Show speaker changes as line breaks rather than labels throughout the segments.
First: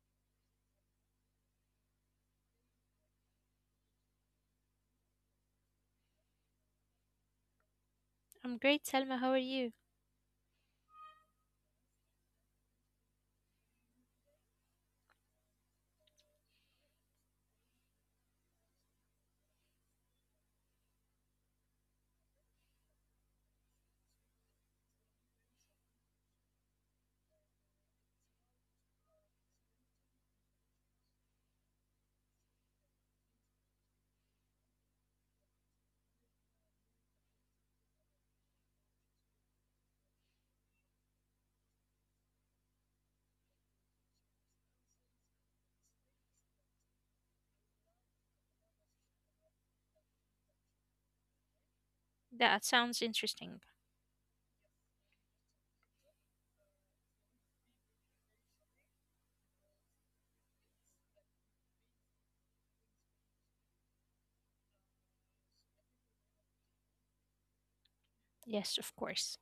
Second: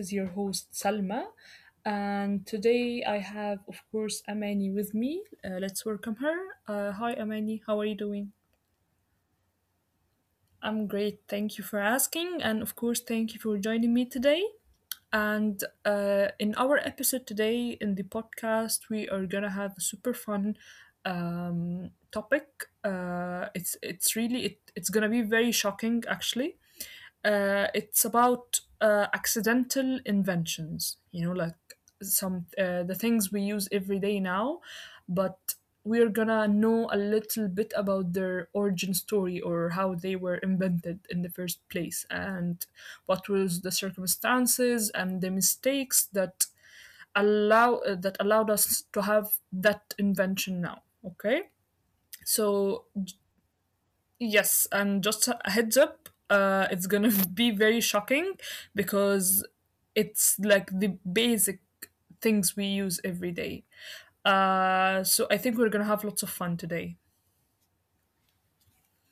is your host Salma, and today I have, of course, Amani with me. Let's welcome her. Hi, Amani. How are you doing?
I'm great, Selma. How are you?
I'm great. Thank you for asking, and of course, thank you for joining me today. And In our episode today in the podcast, we are gonna have a super fun topic. It's really it's gonna be very shocking actually. It's about accidental inventions. You know, like some the things we use every day now, but we're gonna know a little bit about their origin story or how they were invented in the first place, and what were the circumstances and the mistakes that allow that allowed us to have that invention now? Okay,
That sounds
so
interesting.
yes, and just a heads up, it's gonna be very shocking because it's like the basic things we use every day. So I think we're gonna have lots of fun today.
Yes, of course.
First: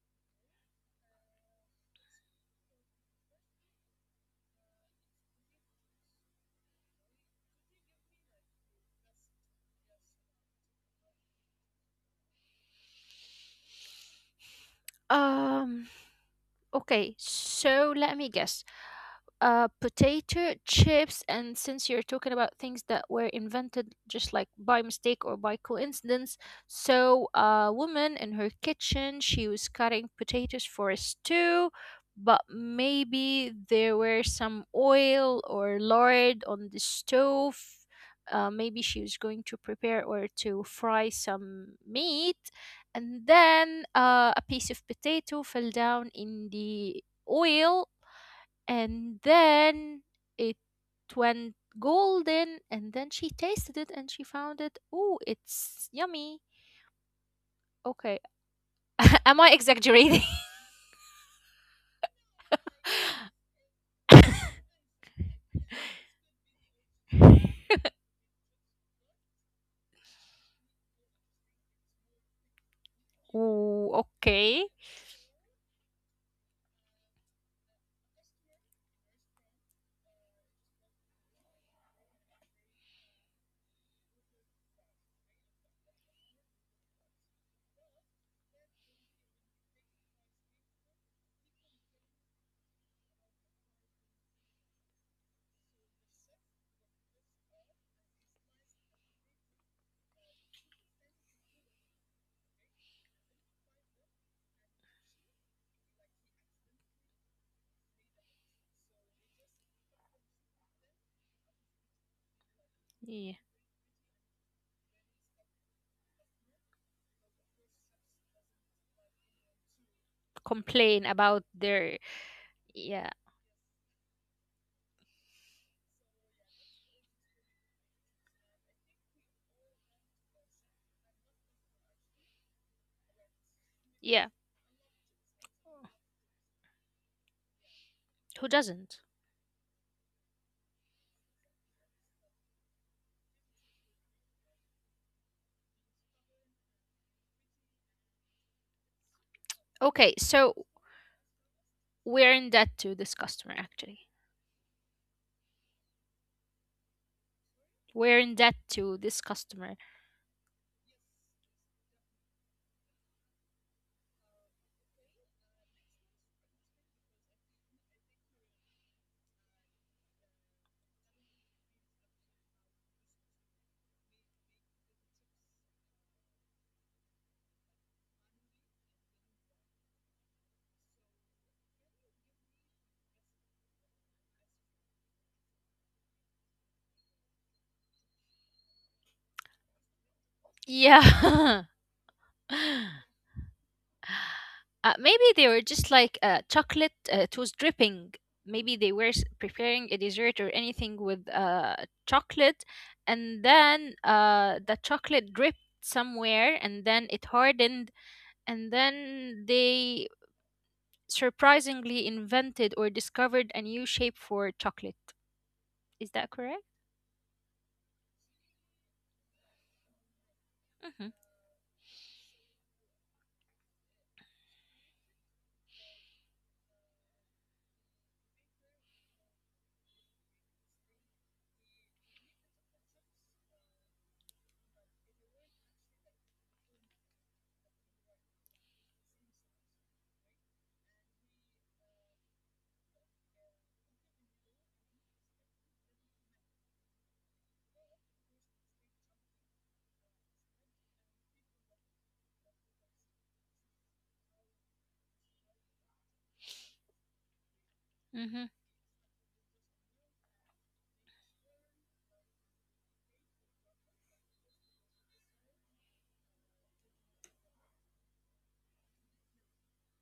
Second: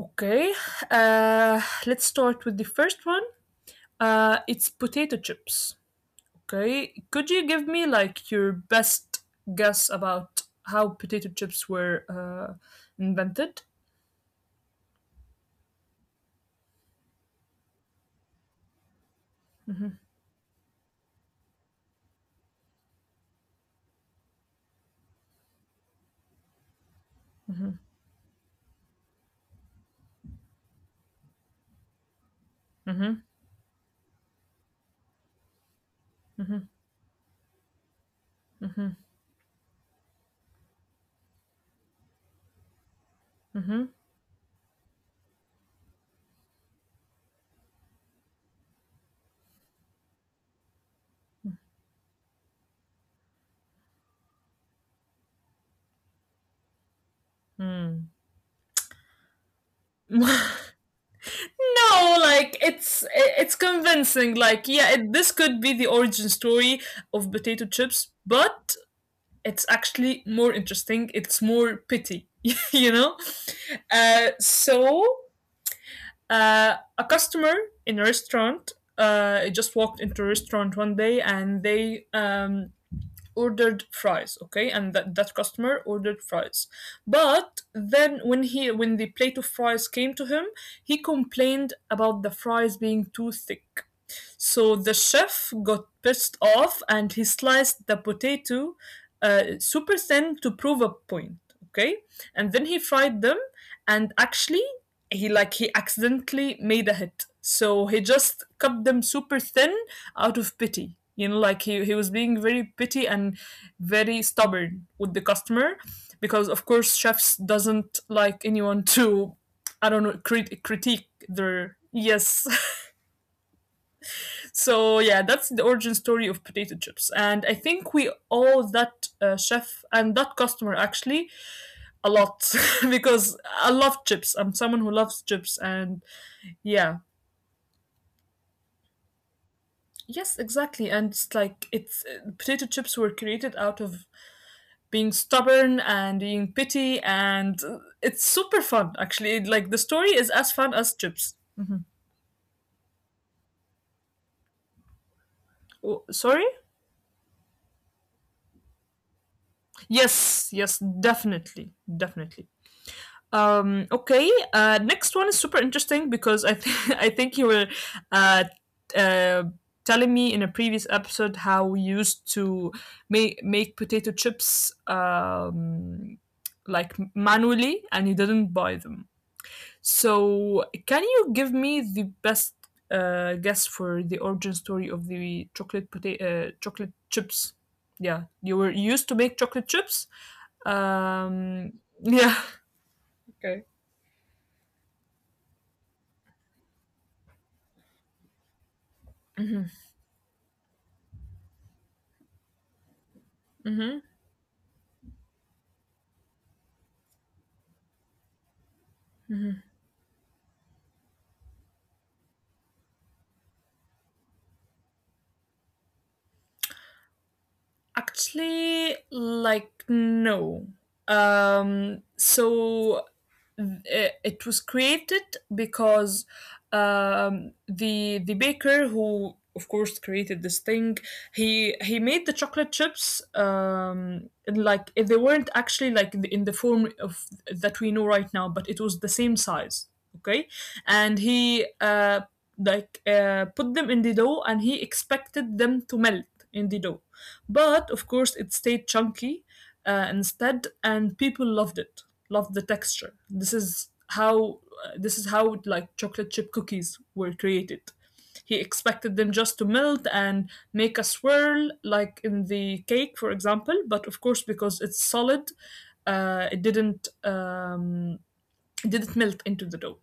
Okay, uh, let's start with the first one. It's potato chips. Okay, could you give me like your best guess about how potato chips were invented?
Um, okay, so let me guess. Potato chips, and since you're talking about things that were invented just like by mistake or by coincidence, so a woman in her kitchen, she was cutting potatoes for a stew, but maybe there were some oil or lard on the stove. Maybe she was going to prepare or to fry some meat, and then a piece of potato fell down in the oil, and then it went golden, and then she tasted it and she found it, oh, it's yummy. Okay. Am I exaggerating?
No, like it's convincing. Like yeah, it, this could be the origin story of potato chips, but it's actually more interesting. It's more pity, you know.
Ooh,
Uh,
okay.
so a customer in a restaurant just walked into a restaurant one day and they ordered fries, okay, and that customer ordered fries, but then when the plate of fries came to him, he complained about the fries being too thick. So the chef got pissed off and he sliced the potato super thin to prove a point, okay, and then he fried them. And actually, he accidentally made a hit. So he just cut them super thin out of pity, you know, like he was being
Yeah.
very pity and very stubborn with the customer because of course chefs doesn't like anyone to I don't know,
Complain about
critique
their.
their,
Yeah,
yes. So yeah, that's the origin story of potato chips, and I think we owe that chef and that customer actually a lot because
yeah.
I love chips. I'm someone who loves chips, and yeah.
Who doesn't?
Yes, exactly. And it's like it's potato chips were created out of being stubborn and being petty, and it's super fun actually.
Okay,
Like the
so
story is as fun as chips.
we're
Mhm.
in debt to this customer actually.
Oh, sorry.
We're in debt to this customer.
Yes, yes, definitely, definitely. Okay. Next one is super interesting because I think I think you were uh t- uh telling me in a previous episode how we used to make potato chips um like manually, and you didn't buy them. So can you give me the best guess for the origin story of the chocolate chips? Yeah, you were you used to make chocolate chips.
Yeah.
Um, yeah. Okay.
Maybe they were just like chocolate. It was dripping. Maybe they were preparing a dessert or anything with chocolate, and then the chocolate dripped somewhere, and then it hardened, and then they surprisingly invented or discovered a new shape for chocolate. Is that correct?
Actually, like no.
Mm-hmm.
Um, so uh, it was created because the baker who of course created this thing, he made the chocolate chips they weren't actually like in the form of that we know right now, but it was the same size, okay. And he put them in the dough, and he expected them to melt in the dough, but of course, it stayed chunky instead, and people loved it, loved the texture. This is how like chocolate chip cookies were created.
Mm-hmm.
He expected them just to melt and make a swirl, like in the cake, for example. But of course, because it's solid, uh, it didn't um, it didn't melt into the dough.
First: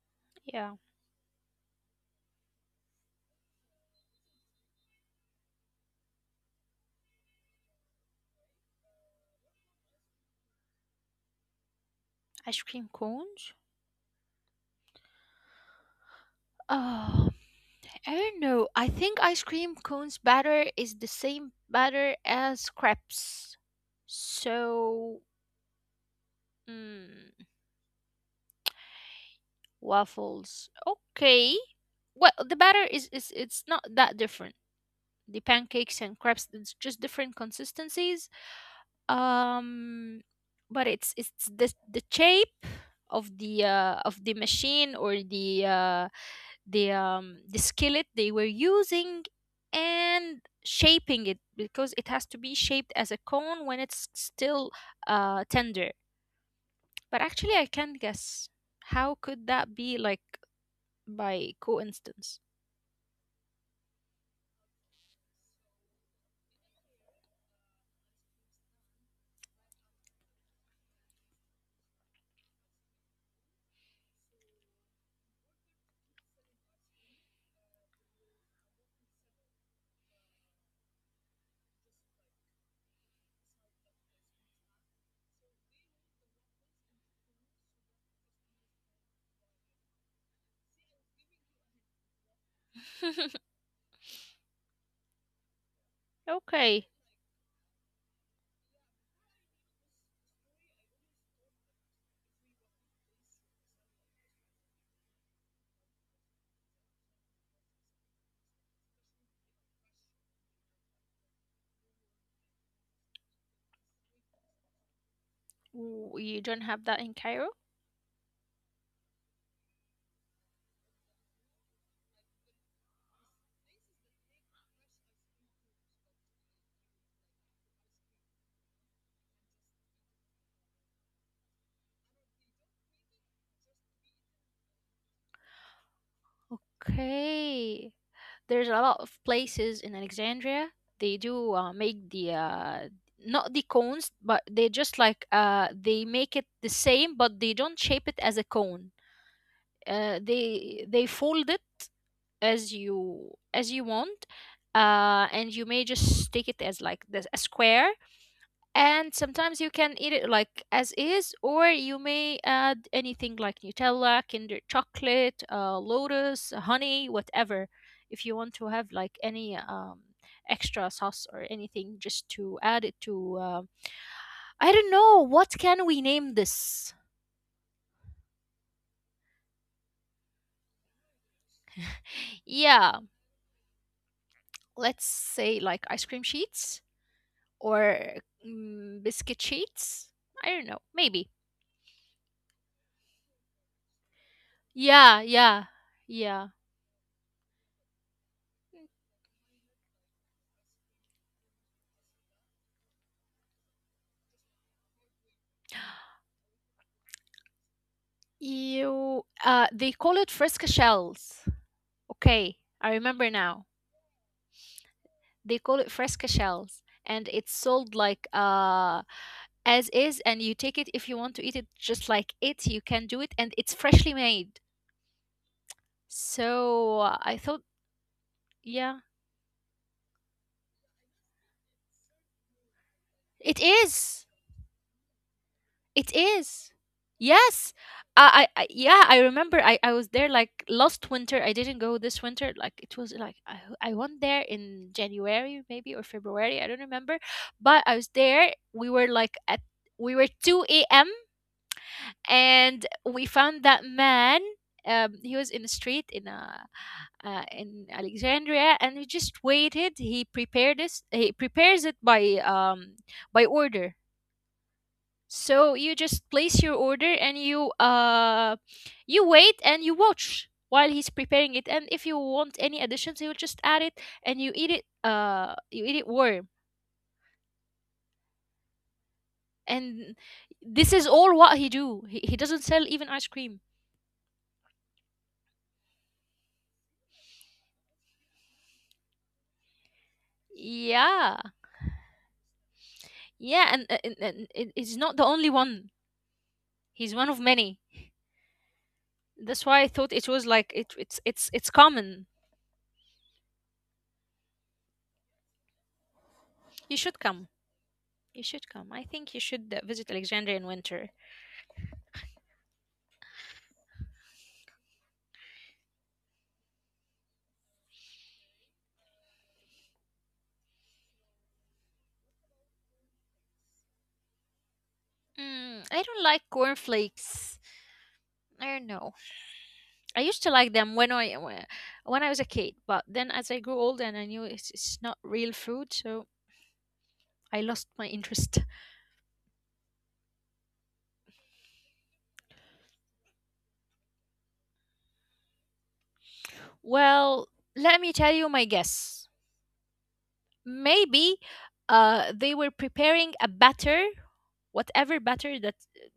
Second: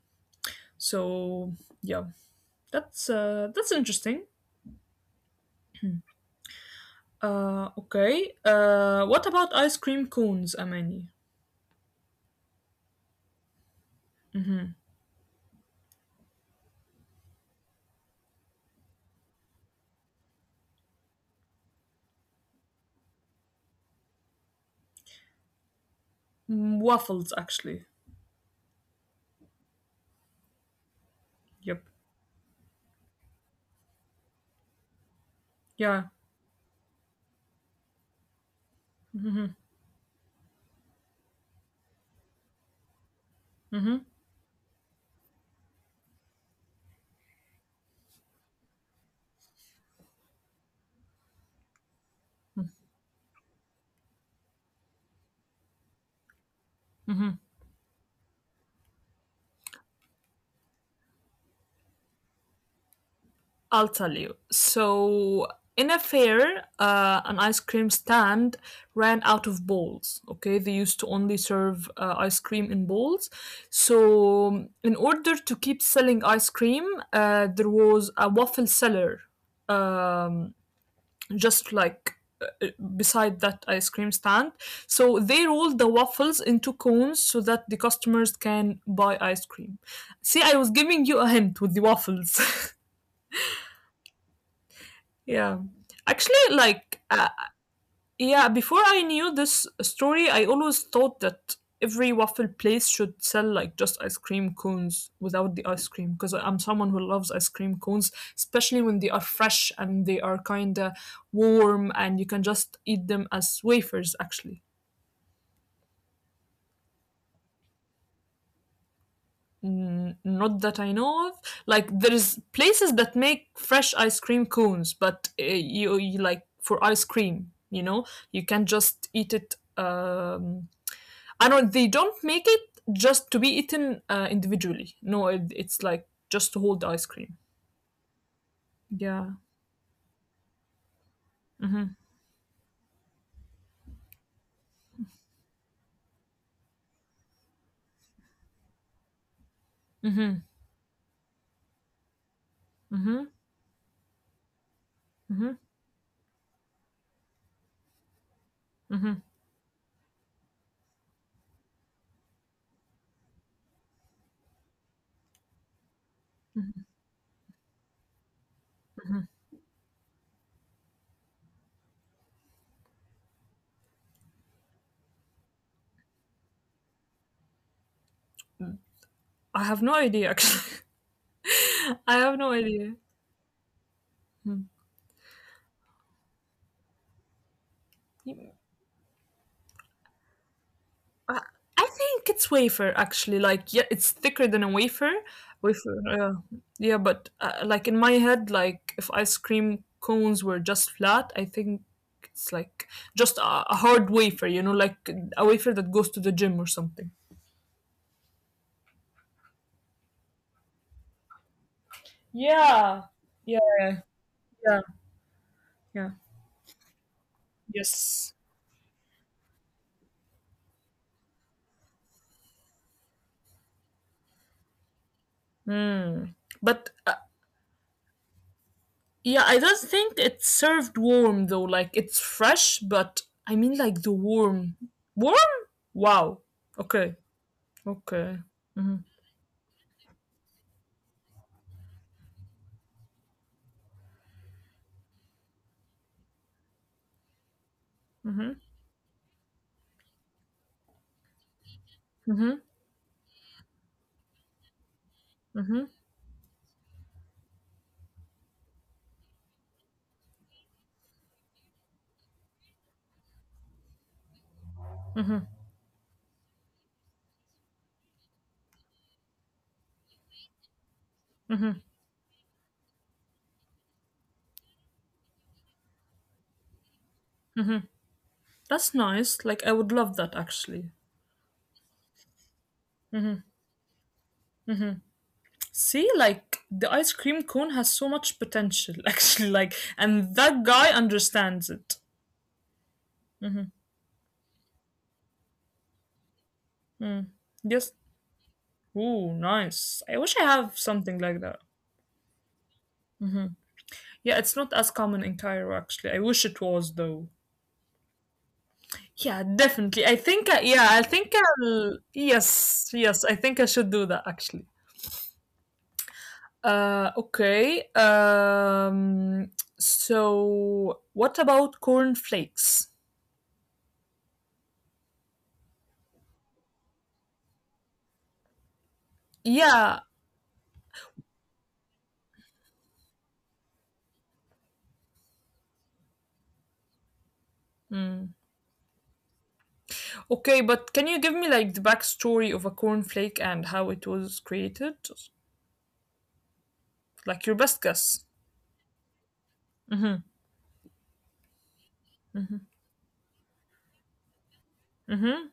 Yeah.
So yeah, that's interesting. Okay. What about ice cream cones, Amani?
Ice cream cones. Oh. I don't know. I think ice cream cones batter is the same batter as crepes. So,
Mm,
mm,
waffles, actually.
waffles. Okay.
Yep.
Well, the batter is it's not that different. The pancakes and
Yeah.
crepes, it's just different consistencies. um but it's the shape of the machine or the the skillet they were using and shaping it because it has to be shaped as a cone when it's still tender. But actually I can guess how could that be like by coincidence.
I'll tell you. So, in a fair, an ice cream stand ran out of bowls. Okay, they used to only serve ice cream in bowls. So, in order to keep selling ice cream, there was a waffle seller um, just like uh, beside that ice cream stand. So they rolled the waffles into cones so that the customers can buy ice cream. See, I was giving you a hint with the waffles. Yeah. Actually,
Okay.
like, yeah, before I knew this story, I always thought that every waffle place should sell like just ice cream cones without the ice cream because I'm someone who loves ice cream cones, especially when they are fresh and they are kind of warm and you can just eat them as wafers actually.
You don't have that in Cairo?
Mm, not that I know of. Like there is places that make fresh ice cream cones, but you, you like for ice cream, you know, you can just eat it I don't. They don't make it just to be eaten individually. No, it, it's like just to hold the
Okay.
ice cream.
There's a lot of places in
Yeah.
Alexandria. They do make the
Hmm.
not the cones, but they just like they make it the same, but they don't shape it as a cone. They
Hmm.
fold it as you
Hmm.
want, and you may just
Hmm.
take it as like this, a square, and sometimes you can
Hmm.
eat it like as is, or you may add anything like Nutella, Kinder chocolate, Lotus, honey, whatever if you want to have like any extra sauce or anything just to add it to I don't know, what can we name this?
I have no idea. Actually,
Yeah,
I have no idea.
let's
Mm.
say like ice cream sheets or mm,
You-
biscuit sheets. I don't know, maybe.
I, I think it's wafer. Actually, like yeah, it's thicker than
Yeah,
a
yeah,
wafer.
yeah.
Wafer. Yeah, but like in my head, like if ice cream cones were just flat, I think it's like just a hard wafer. You know, like a wafer that goes to the gym or something.
You, they call it fresca shells. Okay, I remember
Yeah.
now.
Yeah. Yeah,
They call it fresca
yeah.
shells, and it's sold like
Yes.
as is, and you take it if you want to eat it just like it. You can do it, and it's freshly made.
Mm.
So uh, I
But
thought, yeah,
yeah, I don't think it's served warm though. Like it's fresh,
it
but I
is.
mean like the warm, warm.
It is.
Wow.
Yes.
Okay.
I Yeah,
Okay.
I remember
Mhm.
I was there like last winter. I didn't go this winter. Like it was like I went there in January maybe or February. I don't remember. But I was there.
Mhm.
We were 2 a.m. and we
Mhm.
found that man. He was in the street in
Mhm.
a in Alexandria, and we just waited. He prepared this. He prepares it by order. So you
Mhm.
just place your order and you you wait and you watch while he's preparing it, and if you
Mhm.
want any additions you'll just add it, and you eat it, you eat it warm.
Mhm. That's
And
nice. Like I would love
this is
that
all what
actually.
he do. He doesn't sell even ice cream.
Mhm. Mhm. See, like the ice cream cone has so much potential actually. Like, and
Yeah,
that guy understands it.
yeah. and, uh, and,
Mhm.
and it's not the only one. He's one of many.
Mm. Yes.
That's why I
Ooh,
thought it was like
nice. I wish I
it's
have
it's
something like
common.
that. Yeah, it's not as common in Cairo actually.
You
I
should
wish it
come.
was though.
You should come. I think you should visit
Yeah,
Alexandria in
definitely.
winter.
Yeah, I think I'll yes, yes, I think I should do that actually. Okay. So what about cornflakes?
Mm, I don't like cornflakes. I don't know. I used to like
Yeah.
them when when I was a kid, but then as I grew older and I knew it's not real food, so I lost my interest.
Mm. Okay, but can you give me like the backstory of a cornflake and how it was created?
Well, let me
Like your
tell you
best
my
guess.
guess.
Mm-hmm.
Maybe they were
Mm-hmm.
preparing a batter, whatever batter that
Mm-hmm.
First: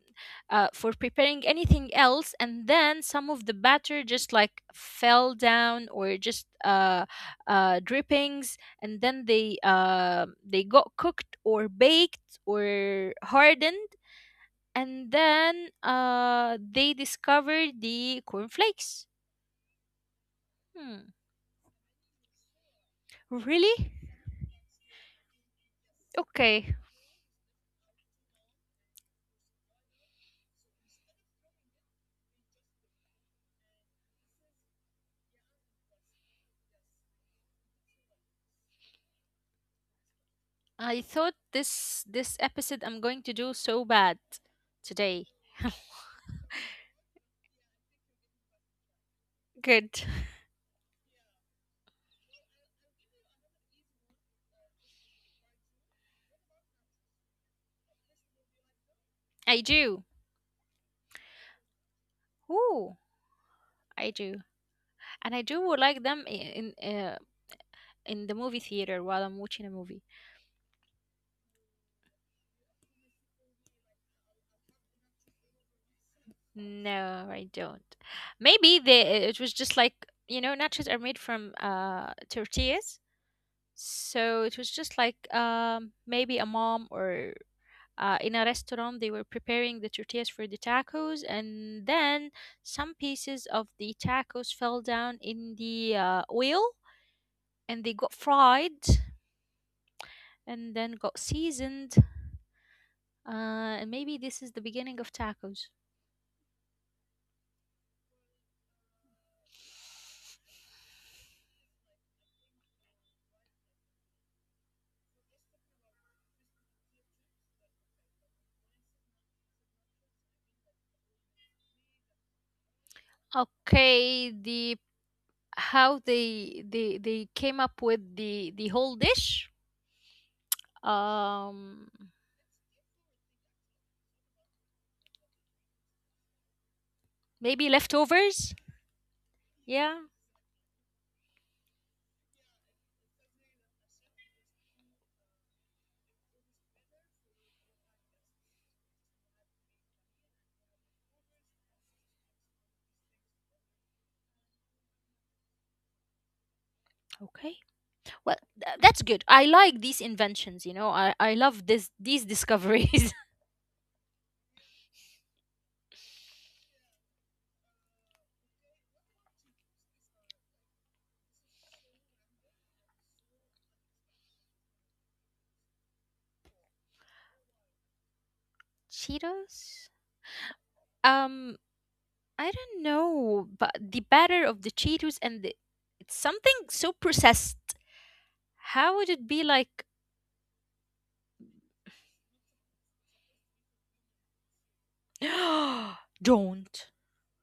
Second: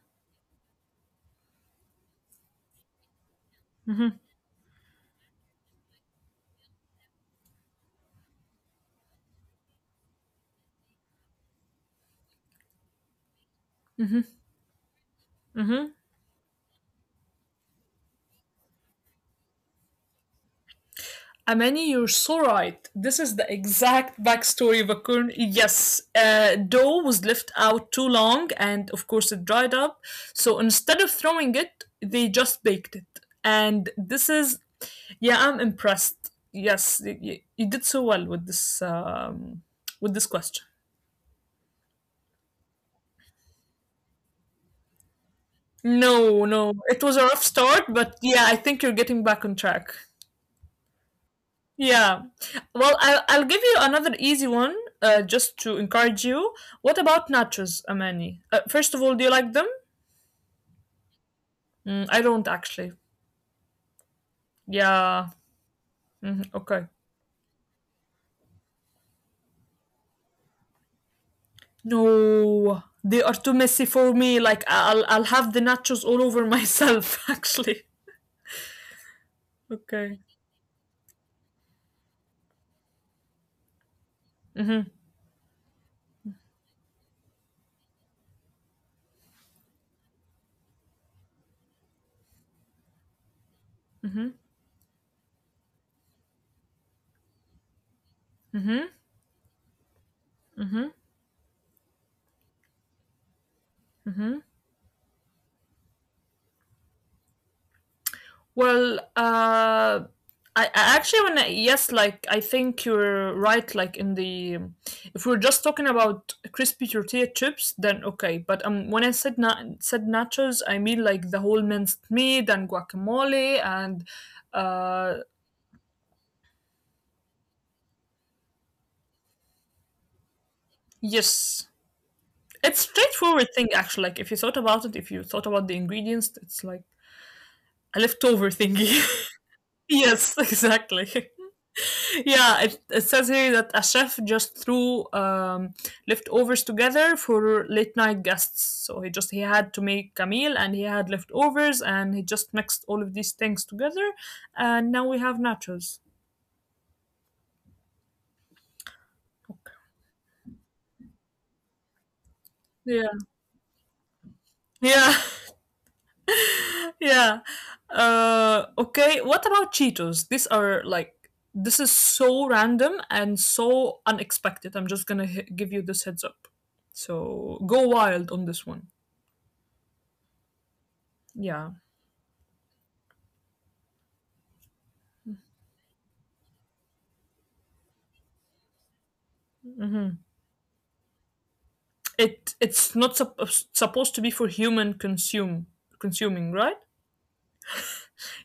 for preparing anything else, and then some of the batter
Mm-hmm.
just like fell down or just drippings, and then they got cooked or baked or hardened, and then
Mm-hmm.
they discovered the cornflakes. Hmm.
Amani, you're so right. This is the
Really?
exact backstory of a corn. Yes,
Okay.
dough was left out too long, and of course it dried up. So instead of throwing it, they just baked it. And this is, yeah, I'm impressed. Yes, you did so well with this question.
I thought this this episode I'm going to do so bad today.
No, no, it was a rough start, but yeah, I think you're getting back on track.
Good.
Yeah. Well, I'll give you another easy one just to encourage you. What about nachos, Amani? First of all, do you like them?
I do.
Mm, I don't actually.
Ooh. I
Yeah.
do. And I
Mhm,
do
okay.
like them in the movie theater while I'm watching a movie.
No, they are too messy for me. Like, I'll have the nachos all over myself, actually.
No, I don't. Maybe they
Okay.
it was just like, you know, nachos are made from tortillas, so it was just like maybe a mom or in a restaurant they were preparing the tortillas for the tacos, and then some pieces of the tacos fell down in the oil, and they got fried and then got seasoned. And maybe this is the beginning of tacos.
Well, I actually wanna yes, like I think you're right. Like in the, if we're just talking about crispy tortilla chips, then okay. But when I said nachos, I mean like the whole minced meat and guacamole and,
Okay,
uh,
the how they came up with the whole dish.
yes,
Um,
it's straightforward thing actually. Like if you thought about it, if you thought about the ingredients, it's like a
Maybe
leftover thingy.
leftovers.
Yes,
Yeah.
exactly. Yeah, it says here that a chef just threw leftovers together for late night guests. So he just he had to make a meal, and he had leftovers, and he just mixed all of these things together, and now we have nachos.
Okay. Well, that's
Okay.
good. I like these inventions. You know, I love this these
Yeah,
discoveries.
yeah, yeah. Okay. What about Cheetos? These are like this is so random and so unexpected. I'm just gonna give you this heads up. So go wild on this one.
Cheetos?
Yeah.
Um, I don't know, but the batter of the Cheetos and the it's something so processed. How would
Mm-hmm.
it be like?
It it's not supposed to be for human consume consuming, right?
Don't.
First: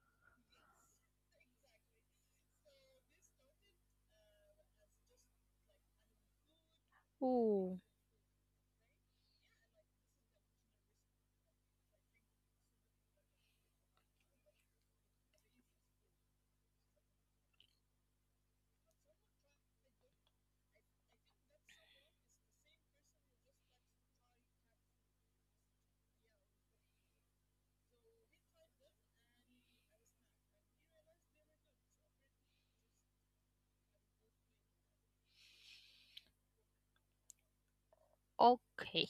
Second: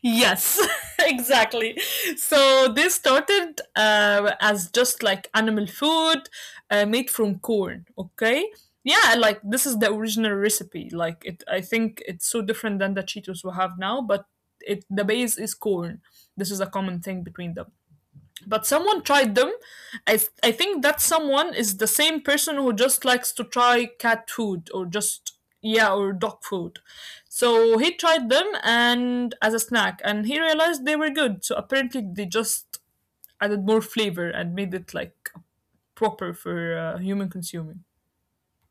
Yes, exactly. So this started as just like animal food made from
Ooh.
corn. Okay, yeah, like this is the original recipe. Like it, I think it's so different than the Cheetos we have now, but it the base is corn. This is a common thing between them, but someone tried them. I think that someone is the same person who just likes to try cat food or just yeah or dog food. So he tried them and as a snack, and he realized they were good. So apparently they just added more flavor and made it like proper for human consuming.
Okay.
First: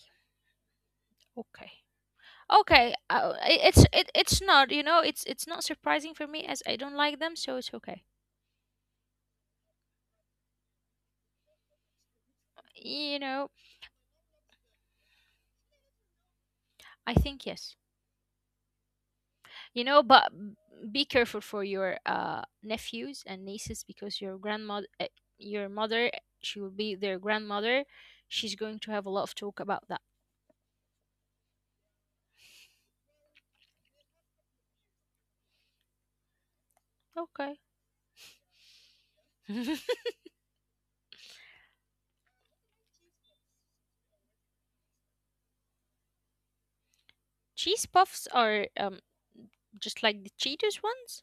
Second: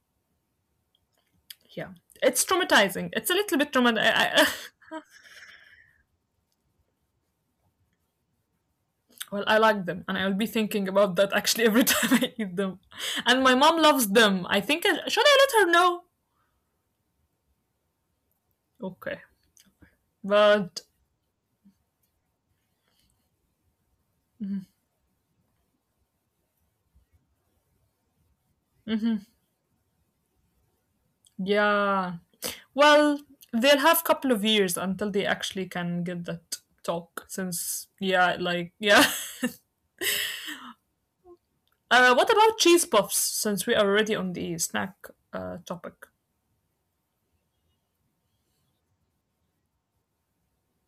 Okay.
Yeah, it's
Okay.
traumatizing. It's a little bit traumatizing.
It's it's not. You know, it's not surprising for me as I don't like them, so it's okay.
Well, I like them, and I'll be thinking about that actually every time I eat them.
You
And my
know,
mom loves them. Should I let her know?
I think yes.
Okay.
You know,
But
be careful for your nephews and nieces because your grandmother, your mother, she will be their grandmother. She's going to have a lot of talk about that.
yeah, well, they'll have couple of years until they actually can get that talk.
Okay.
Since yeah, like yeah. What about cheese puffs? Since we are already on the snack topic.
Cheese puffs are just like the Cheetos ones.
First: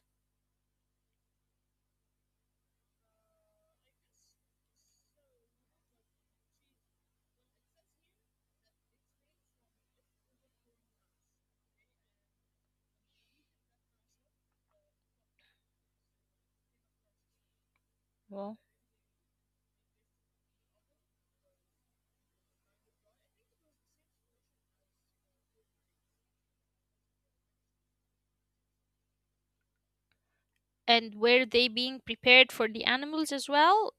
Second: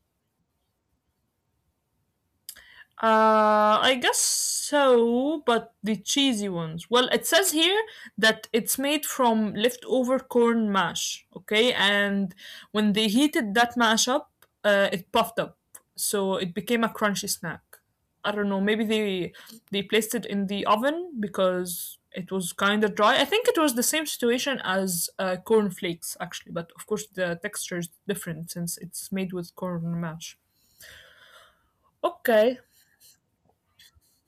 I guess so, but the cheesy ones. Well, it says here that it's made from leftover corn mash, okay? And when they heated that mash up, it puffed up, so it became a crunchy snack. I don't know, maybe
Well,
they placed it in the oven because it was kind of dry. I think it was the same situation as corn flakes actually, but of course the texture is different since it's made with corn mash.
and were they being
Okay,
prepared for the animals as well?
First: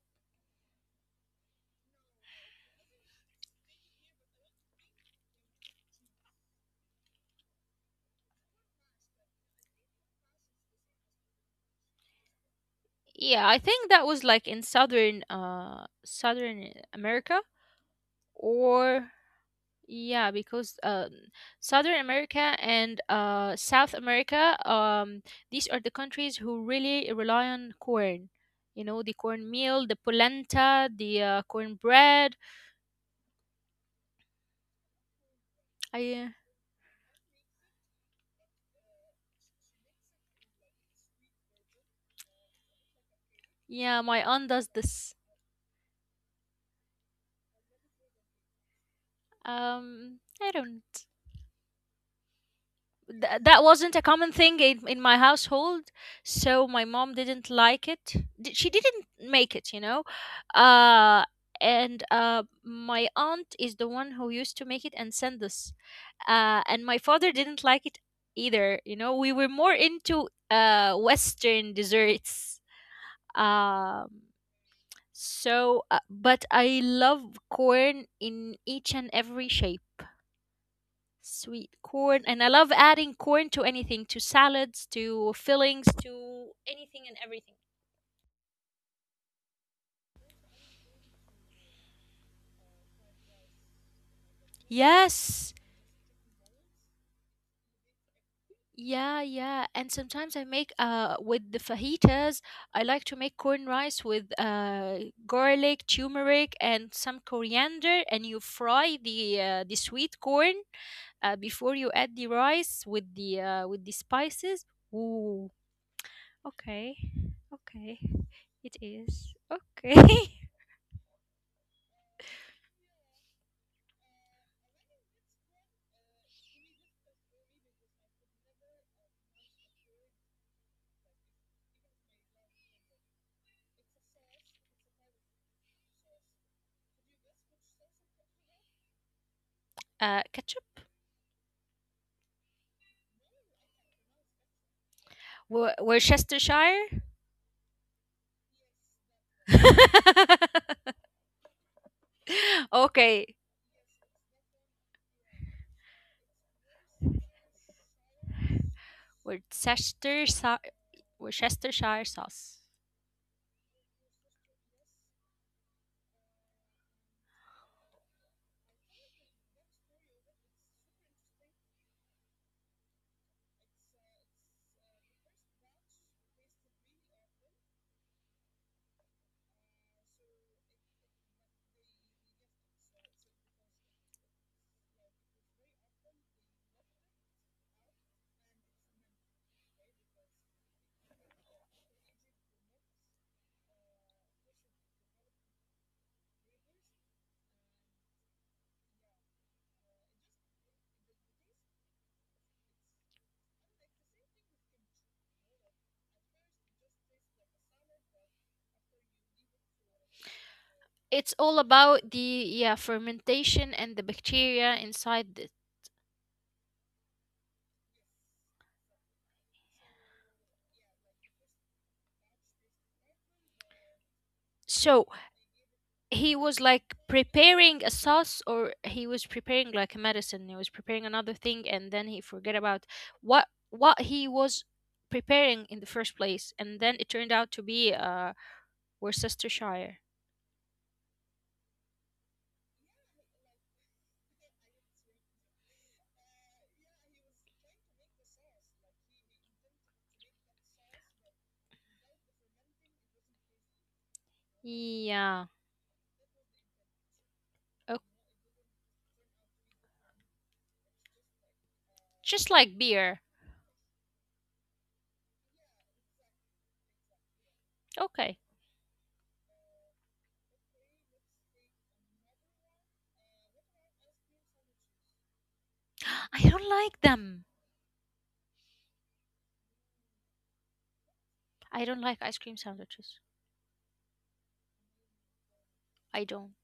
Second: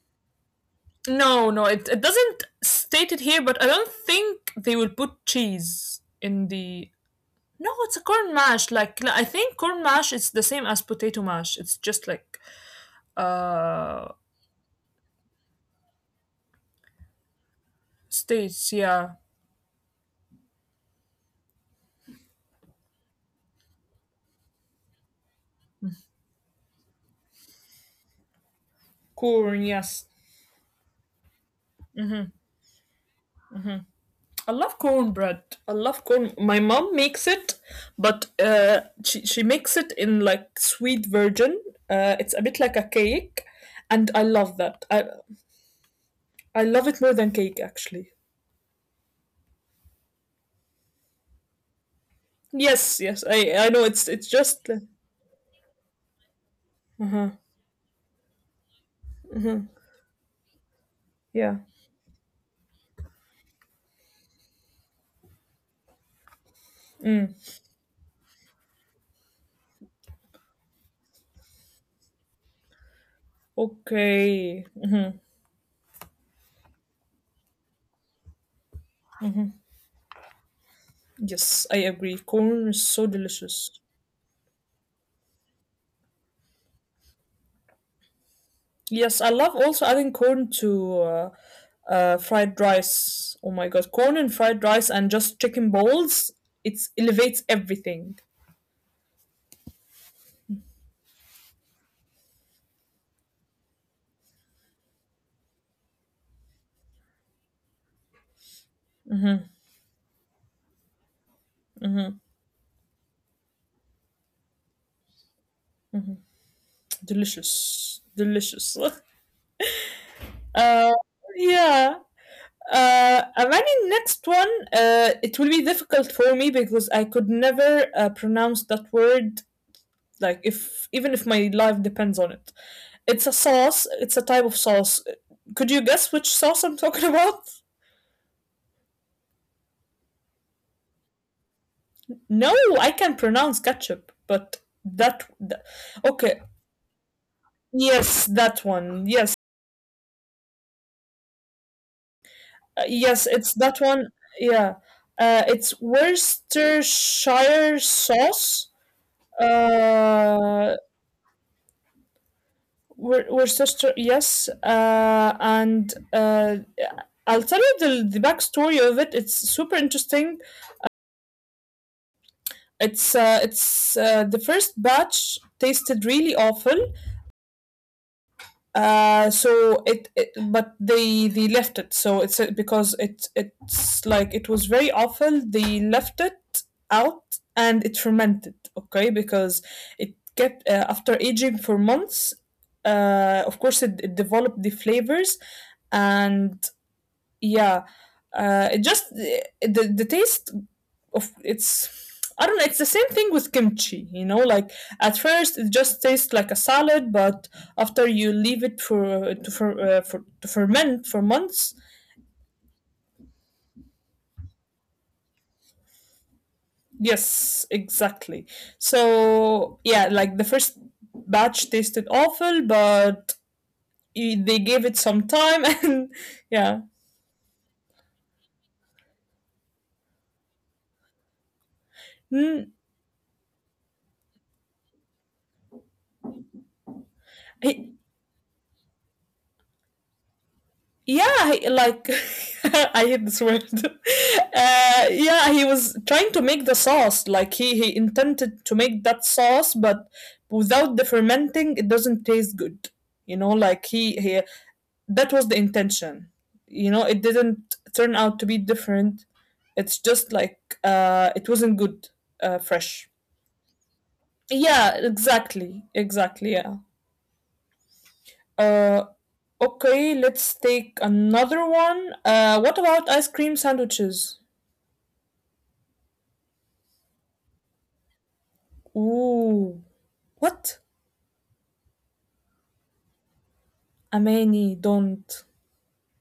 it doesn't state it here, but I don't think they will put cheese in the. No, it's a corn mash. Like no, I think corn mash is the same as potato mash. It's just like
Yeah, I think that
uh
was like in southern southern America
states,
or
yeah.
yeah, because Southern America and South America, these are the countries who really rely on corn. You know, the
Corn,
cornmeal, the
yes.
polenta, the cornbread.
I love cornbread. I love
I
corn. My mom makes it, but she makes it in like sweet version. It's a bit like a cake,
Yeah,
and I
my aunt
love
does
that. I
this.
I love it more than cake actually.
I don't.
Yes, yes, I
That
I
wasn't a
know it's
common
it's
thing
just
in my household, so my mom didn't
uh
like it. She didn't make it, you know. uh
yeah.
and my aunt is the one who used to make it and send us. And my father didn't like it either. You know, we were more into western desserts. um
Okay.
so but I love corn in each and every shape. Sweet corn.
Yes, I
And I love
agree.
adding
Corn
corn
is
to
so
anything, to
delicious.
salads, to fillings, to anything and everything.
Yes, I love also adding corn to fried rice. Oh my god, corn and
Yes.
fried rice and just chicken balls. It elevates everything.
Yeah, yeah. And sometimes I make with the fajitas, I like to make corn rice with garlic, turmeric and some coriander, and you fry the sweet corn, before you add the rice with the spices. Ooh. Okay. Okay. It
Delicious.
is.
Delicious.
Okay.
uh yeah. Amani, next one. It will be difficult for me because I could never pronounce that word, like if even if my life depends on it. It's a sauce, it's a type of sauce. Could you guess which sauce I'm talking about?
Ketchup?
No, I can pronounce ketchup but that, that
Worcestershire?
Okay, yes, that one, yes.
Okay.
Yes, it's that one, yeah. Uh, it's Worcestershire sauce.
Worcestershire,
Uh,
Worcestershire sauce.
Worcestershire, yes. And I'll tell you the backstory of it. It's super interesting. It's The first batch tasted really awful. So it, it but they left it. So it's because it it's like it was very awful. They left it out and it fermented. Okay, because it get after aging for months. Of course, it developed the flavors, and yeah, it just the taste of it's, I don't know. It's the same thing with kimchi, you know. Like at first, it just tastes like a salad, but after you leave it for to for, for to
It's all
ferment for
about the
months,
yeah fermentation and the bacteria inside the.
yes, exactly. So yeah, like the first batch tasted awful, but
So
they gave it some
he
time,
was like
and yeah.
preparing a sauce, or he was preparing like a medicine. He was preparing another thing, and then he forget about
Mm.
what he was preparing in the first place, and then it turned out to be Worcestershire.
Yeah, he- like I hate this word. Yeah, he was trying to make the sauce. Like he intended to make that sauce, but without the fermenting, it doesn't taste good. You know, like he
Yeah,
that was the intention. You know, it
oh,
didn't turn out to be different. It's just like it wasn't
just like
good
beer.
fresh. Yeah, exactly, exactly. Yeah.
Okay,
Uh, okay, let's take another one. What about ice cream sandwiches?
I don't like them.
Ooh, what?
I don't like ice cream sandwiches.
Amani, don't.
I don't.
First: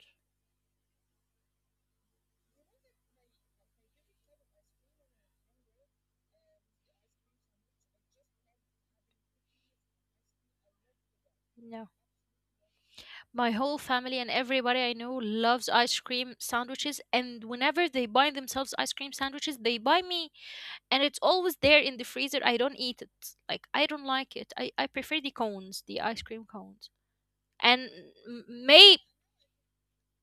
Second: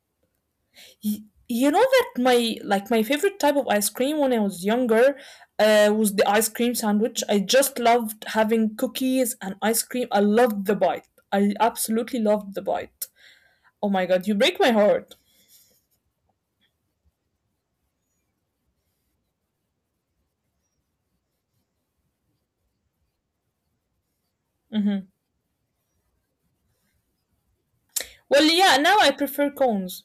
Y- you know that my favorite type of ice cream when I was younger was the ice cream sandwich. I just loved having cookies and ice cream. I loved the bite. I
No.
absolutely loved the bite.
My whole
Oh
family
my
and
god, you break
everybody
my
I know
heart.
loves ice cream sandwiches, and whenever they buy themselves ice cream sandwiches, they buy me, and it's always there in the freezer. I don't eat it. Like, I don't like it. I prefer
Hmm.
the cones, the ice cream cones. And m-
Well, yeah,
may
now I prefer cones.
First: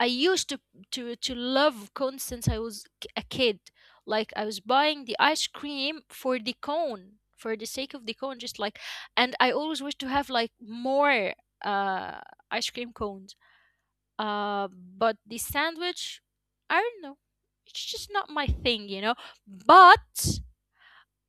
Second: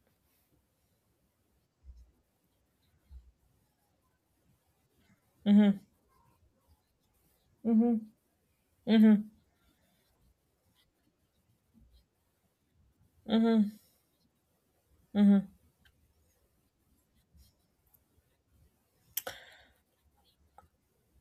I used to love cones since I was a kid. Like I was buying the ice
Mm-hmm.
cream for the cone, for the sake
Mm-hmm.
of the cone, just like,
Mm-hmm.
and I always wish to have like more uh ice cream cones.
Mm-hmm.
Uh, but the
Mm-hmm.
sandwich, I don't know, it's just not my thing, you know. But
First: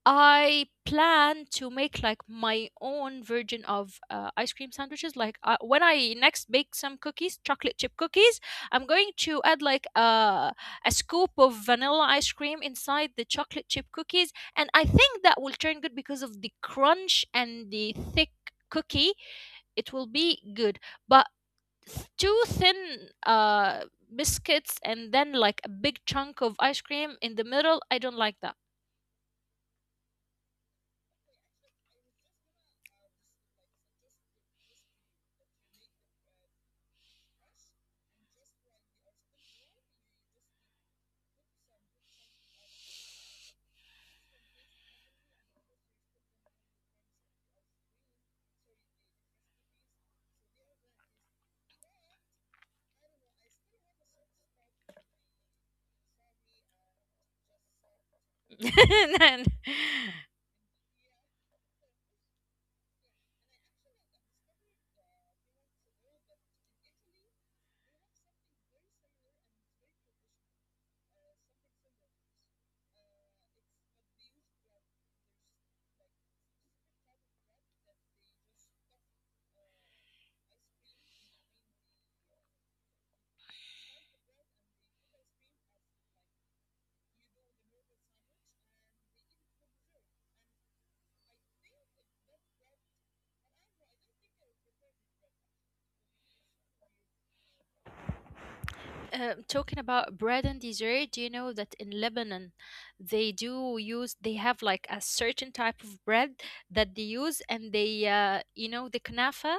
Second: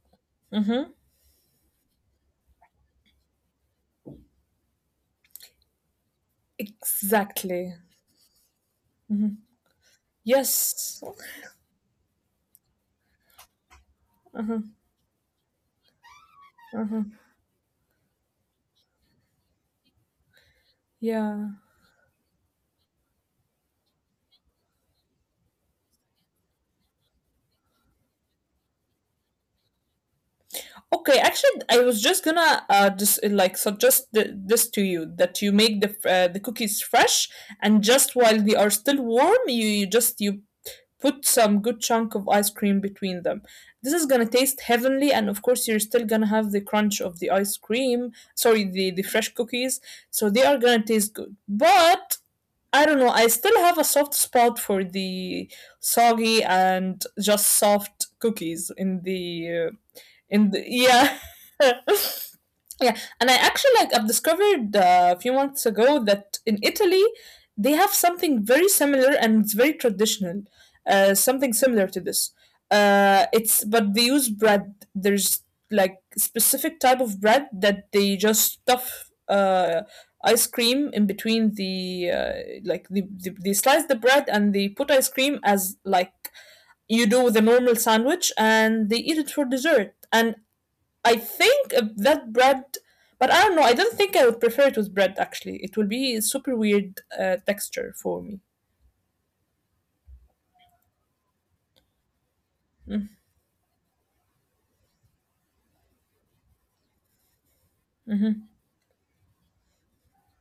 I
Mm-hmm.
plan to make like my own version of ice cream sandwiches. Like when I next bake some cookies,
Exactly.
chocolate chip cookies, I'm going
Mhm.
to add like a
Yes.
scoop of vanilla ice cream inside the chocolate chip cookies, and I think that will turn good because of the
Uh-huh.
crunch and the thick cookie. It will be good, but
Yeah.
too thin. Biscuits and then like a big chunk of ice cream in the middle, I don't like that.
Okay. Actually, I was just gonna just like suggest this to you that you make the cookies fresh, and just while they are still warm, you put some good chunk of ice cream between them. This is gonna taste heavenly, and of course, you're still gonna have the crunch of the ice cream. Sorry, the fresh cookies. So they are gonna taste good, but I don't know. I still have a soft spot for the soggy and just soft cookies in
And
the yeah. Yeah, and I actually I've discovered a few months ago that in Italy they have something very similar and it's very traditional. Something similar to this. It's but they use bread. There's like specific type of bread that they just stuff ice cream in between they slice the bread and they put ice cream as like you do with a normal sandwich, and they eat it for dessert. And I think that bread, but I don't know. I don't think I would prefer it with bread. Actually, it will be super weird texture for me.
Talking about bread and dessert, do you know that in Lebanon they do use they have like a certain type of bread that they use? And
Hmm.
they, you know, the knafa,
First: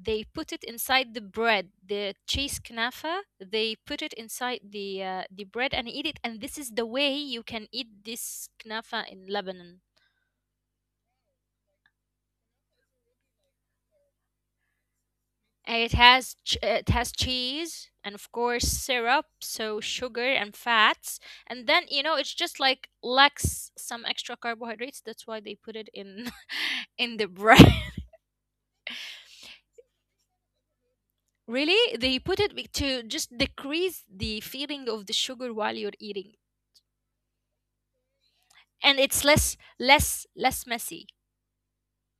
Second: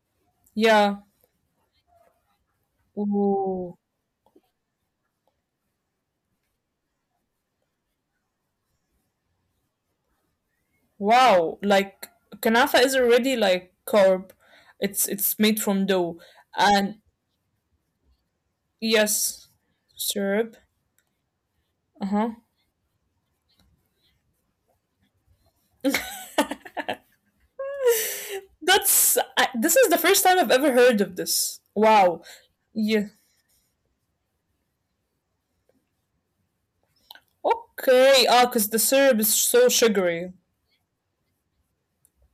they put it
Yeah.
inside the bread, the cheese knafa,
Ooh.
they put it inside the bread and eat it, and this is the way you can eat this knafa in Lebanon.
Wow. Like kanafa is already like carb. It's made from
And it
dough,
has
and
it has cheese and of course syrup,
yes,
so sugar
syrup.
and fats, and then,
Uh
you
huh.
know, it's just like lacks some extra carbohydrates. That's why they put it in in the bread.
That's I, this is the first time I've ever heard of this.
Really,
Wow.
they put it
Yeah.
to just decrease the feeling of the sugar while you're eating,
Okay. Ah, because the
and
syrup is
it's
so
less
sugary.
less less messy.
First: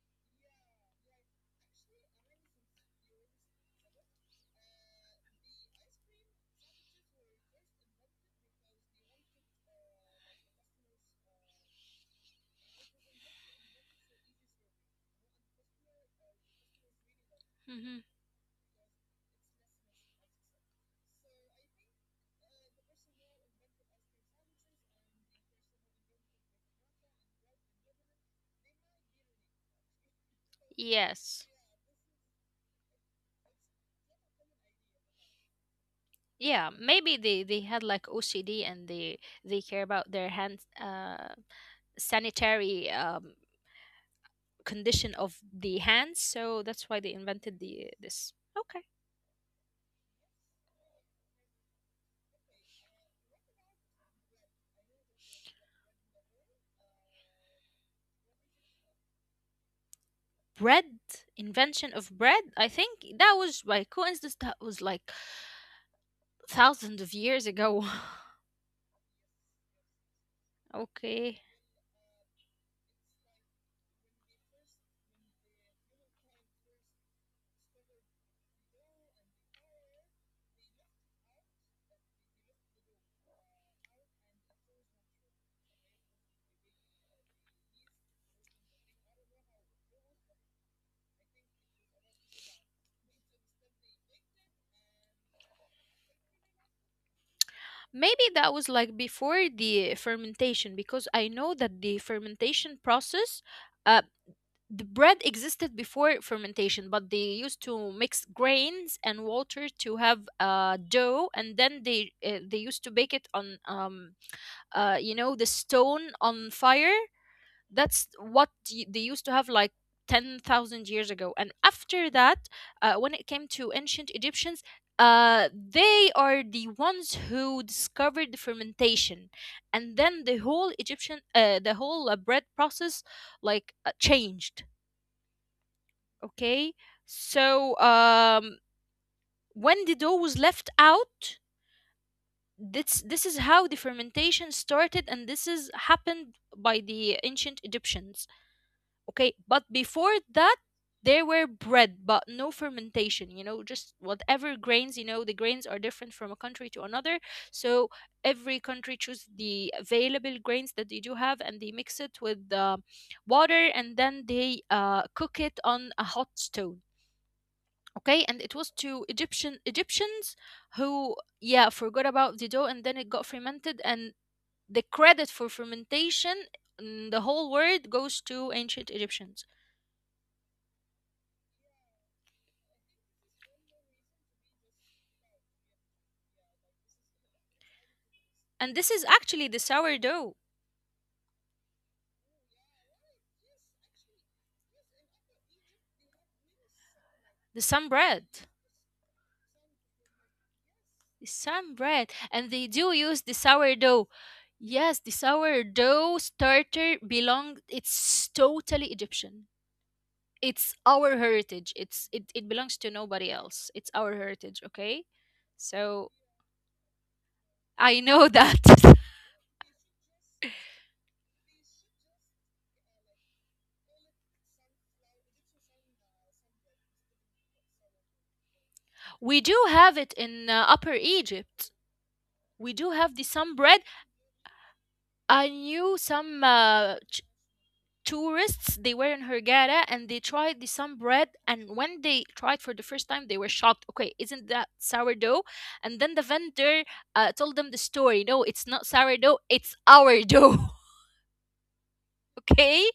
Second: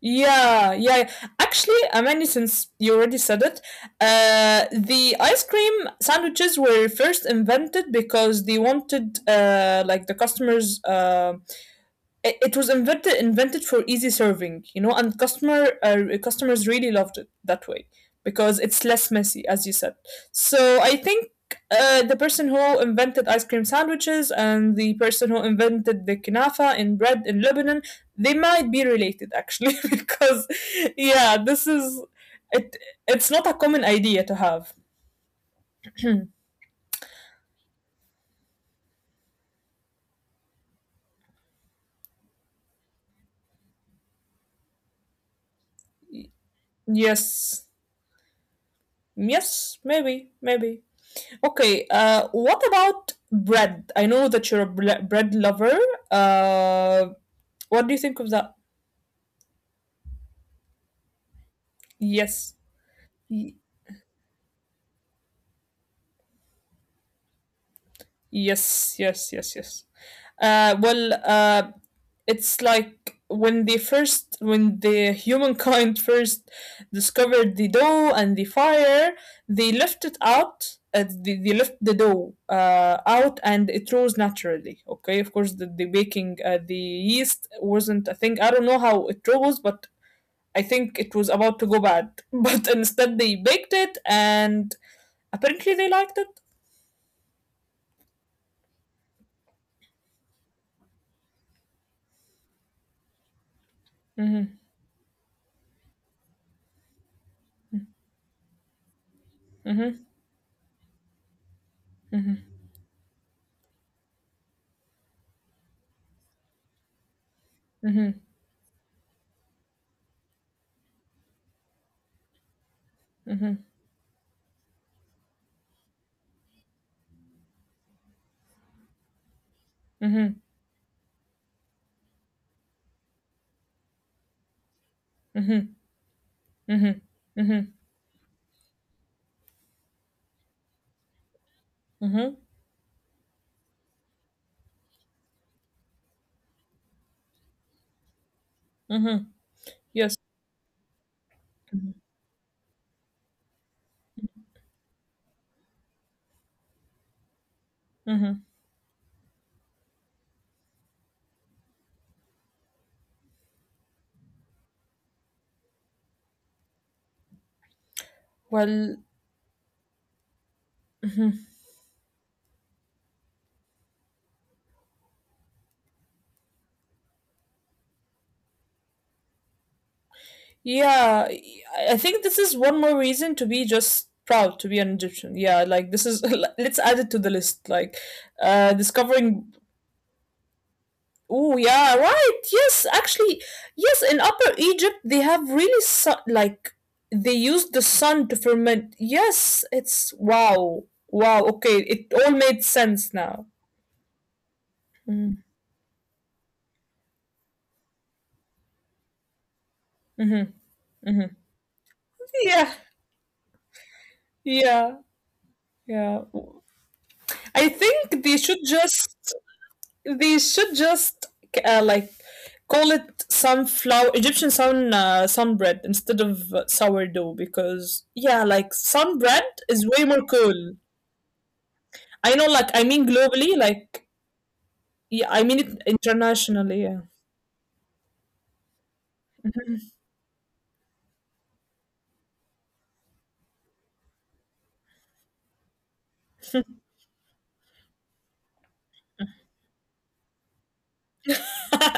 Yeah, yeah. Actually, Amani, since you already said it, the ice cream sandwiches were first invented because they wanted, the customers, it It was invented for easy serving, you know, and customers really loved it that
Hmm.
way because it's less messy, as you said. So I think the person who invented ice cream sandwiches and the person who invented the knafa in bread in Lebanon, they might be related actually because
Yes.
yeah, this is it. It's not a common idea to have.
Yeah, maybe they had like OCD and they care about their hand, uh, sanitary, um, condition of the hands, so that's why they invented the
Yes,
this. Okay.
yes, maybe, maybe. Okay, what about bread? I know that you're a bread lover. Uh, what do you think of that?
Bread. Invention of bread, I
Yes.
think that was by coincidence. That was like thousands of years ago.
Yes, yes, yes, yes. Uh,
Okay.
well, uh, it's like when they first, when the humankind first discovered the dough and the fire, they left it out. They left the dough out and it rose naturally. Okay, of course, the baking, the yeast wasn't a thing. I don't know how it rose, but I think it was about to go bad. But instead, they baked it and apparently they liked it.
Maybe that was like before the fermentation, because I know that the fermentation process, uh, the bread existed before fermentation, but they used to mix grains and water to have,
Mm-hmm,
dough, and then they used to bake it on, you know, the stone on fire. That's what they used to have like 10,000 years ago. And after that, when it came to ancient Egyptians, they are the ones who discovered the fermentation, and then the whole
mm-hmm,
Egyptian, the whole bread process, like, changed.
mm-hmm.
Okay, so,
Mm-hmm. Mm-hmm.
when the dough was left out,
Mm-hmm.
this is how the fermentation started, and this is happened by the ancient Egyptians. Okay, but
Mm-hmm.
before that,
Yes.
there were bread, but no fermentation, you know, just whatever grains, you know, the grains are different from a country to another. So every
Mm-hmm.
country choose the available grains that they do have, and they mix it with, water, and then they, cook it on a hot stone. Okay, and it was to
Well,
Egyptians who, yeah, forgot about the dough and then it got fermented, and the credit for fermentation in the whole world goes to ancient Egyptians.
yeah, I think this is one more reason to be just proud to be an Egyptian. Yeah, like this is let's add it to the list. Like,
And this is actually the
discovering.
sourdough.
Oh yeah, right. Yes, actually, yes. In Upper Egypt, they have really
The sun
they
bread.
use the sun to ferment. Yes, it's
The
wow,
sun
wow.
bread,
Okay,
and they
it
do
all
use
made
the
sense
sourdough.
now.
Yes, the
Mm-hmm.
sourdough starter belong, it's totally Egyptian. It's our
Mm-hmm.
heritage. It belongs to nobody
Yeah,
else. It's our heritage. Okay,
yeah,
so
yeah.
I know
I
that
think they should just like call it sunflower Egyptian sun sun bread instead of sourdough because yeah,
we do
like
have it
sun bread
in,
is
Upper
way more cool.
Egypt. We do have the
I know,
sun
like I
bread.
mean globally, like
I knew
yeah, I
some,
mean it internationally. Yeah,
tourists, they were in Hurghada and they tried the sun bread. And when they tried for the first time, they were shocked. Okay, isn't that sourdough? And then the vendor, told them the story. No, it's not sourdough, it's our dough. Okay.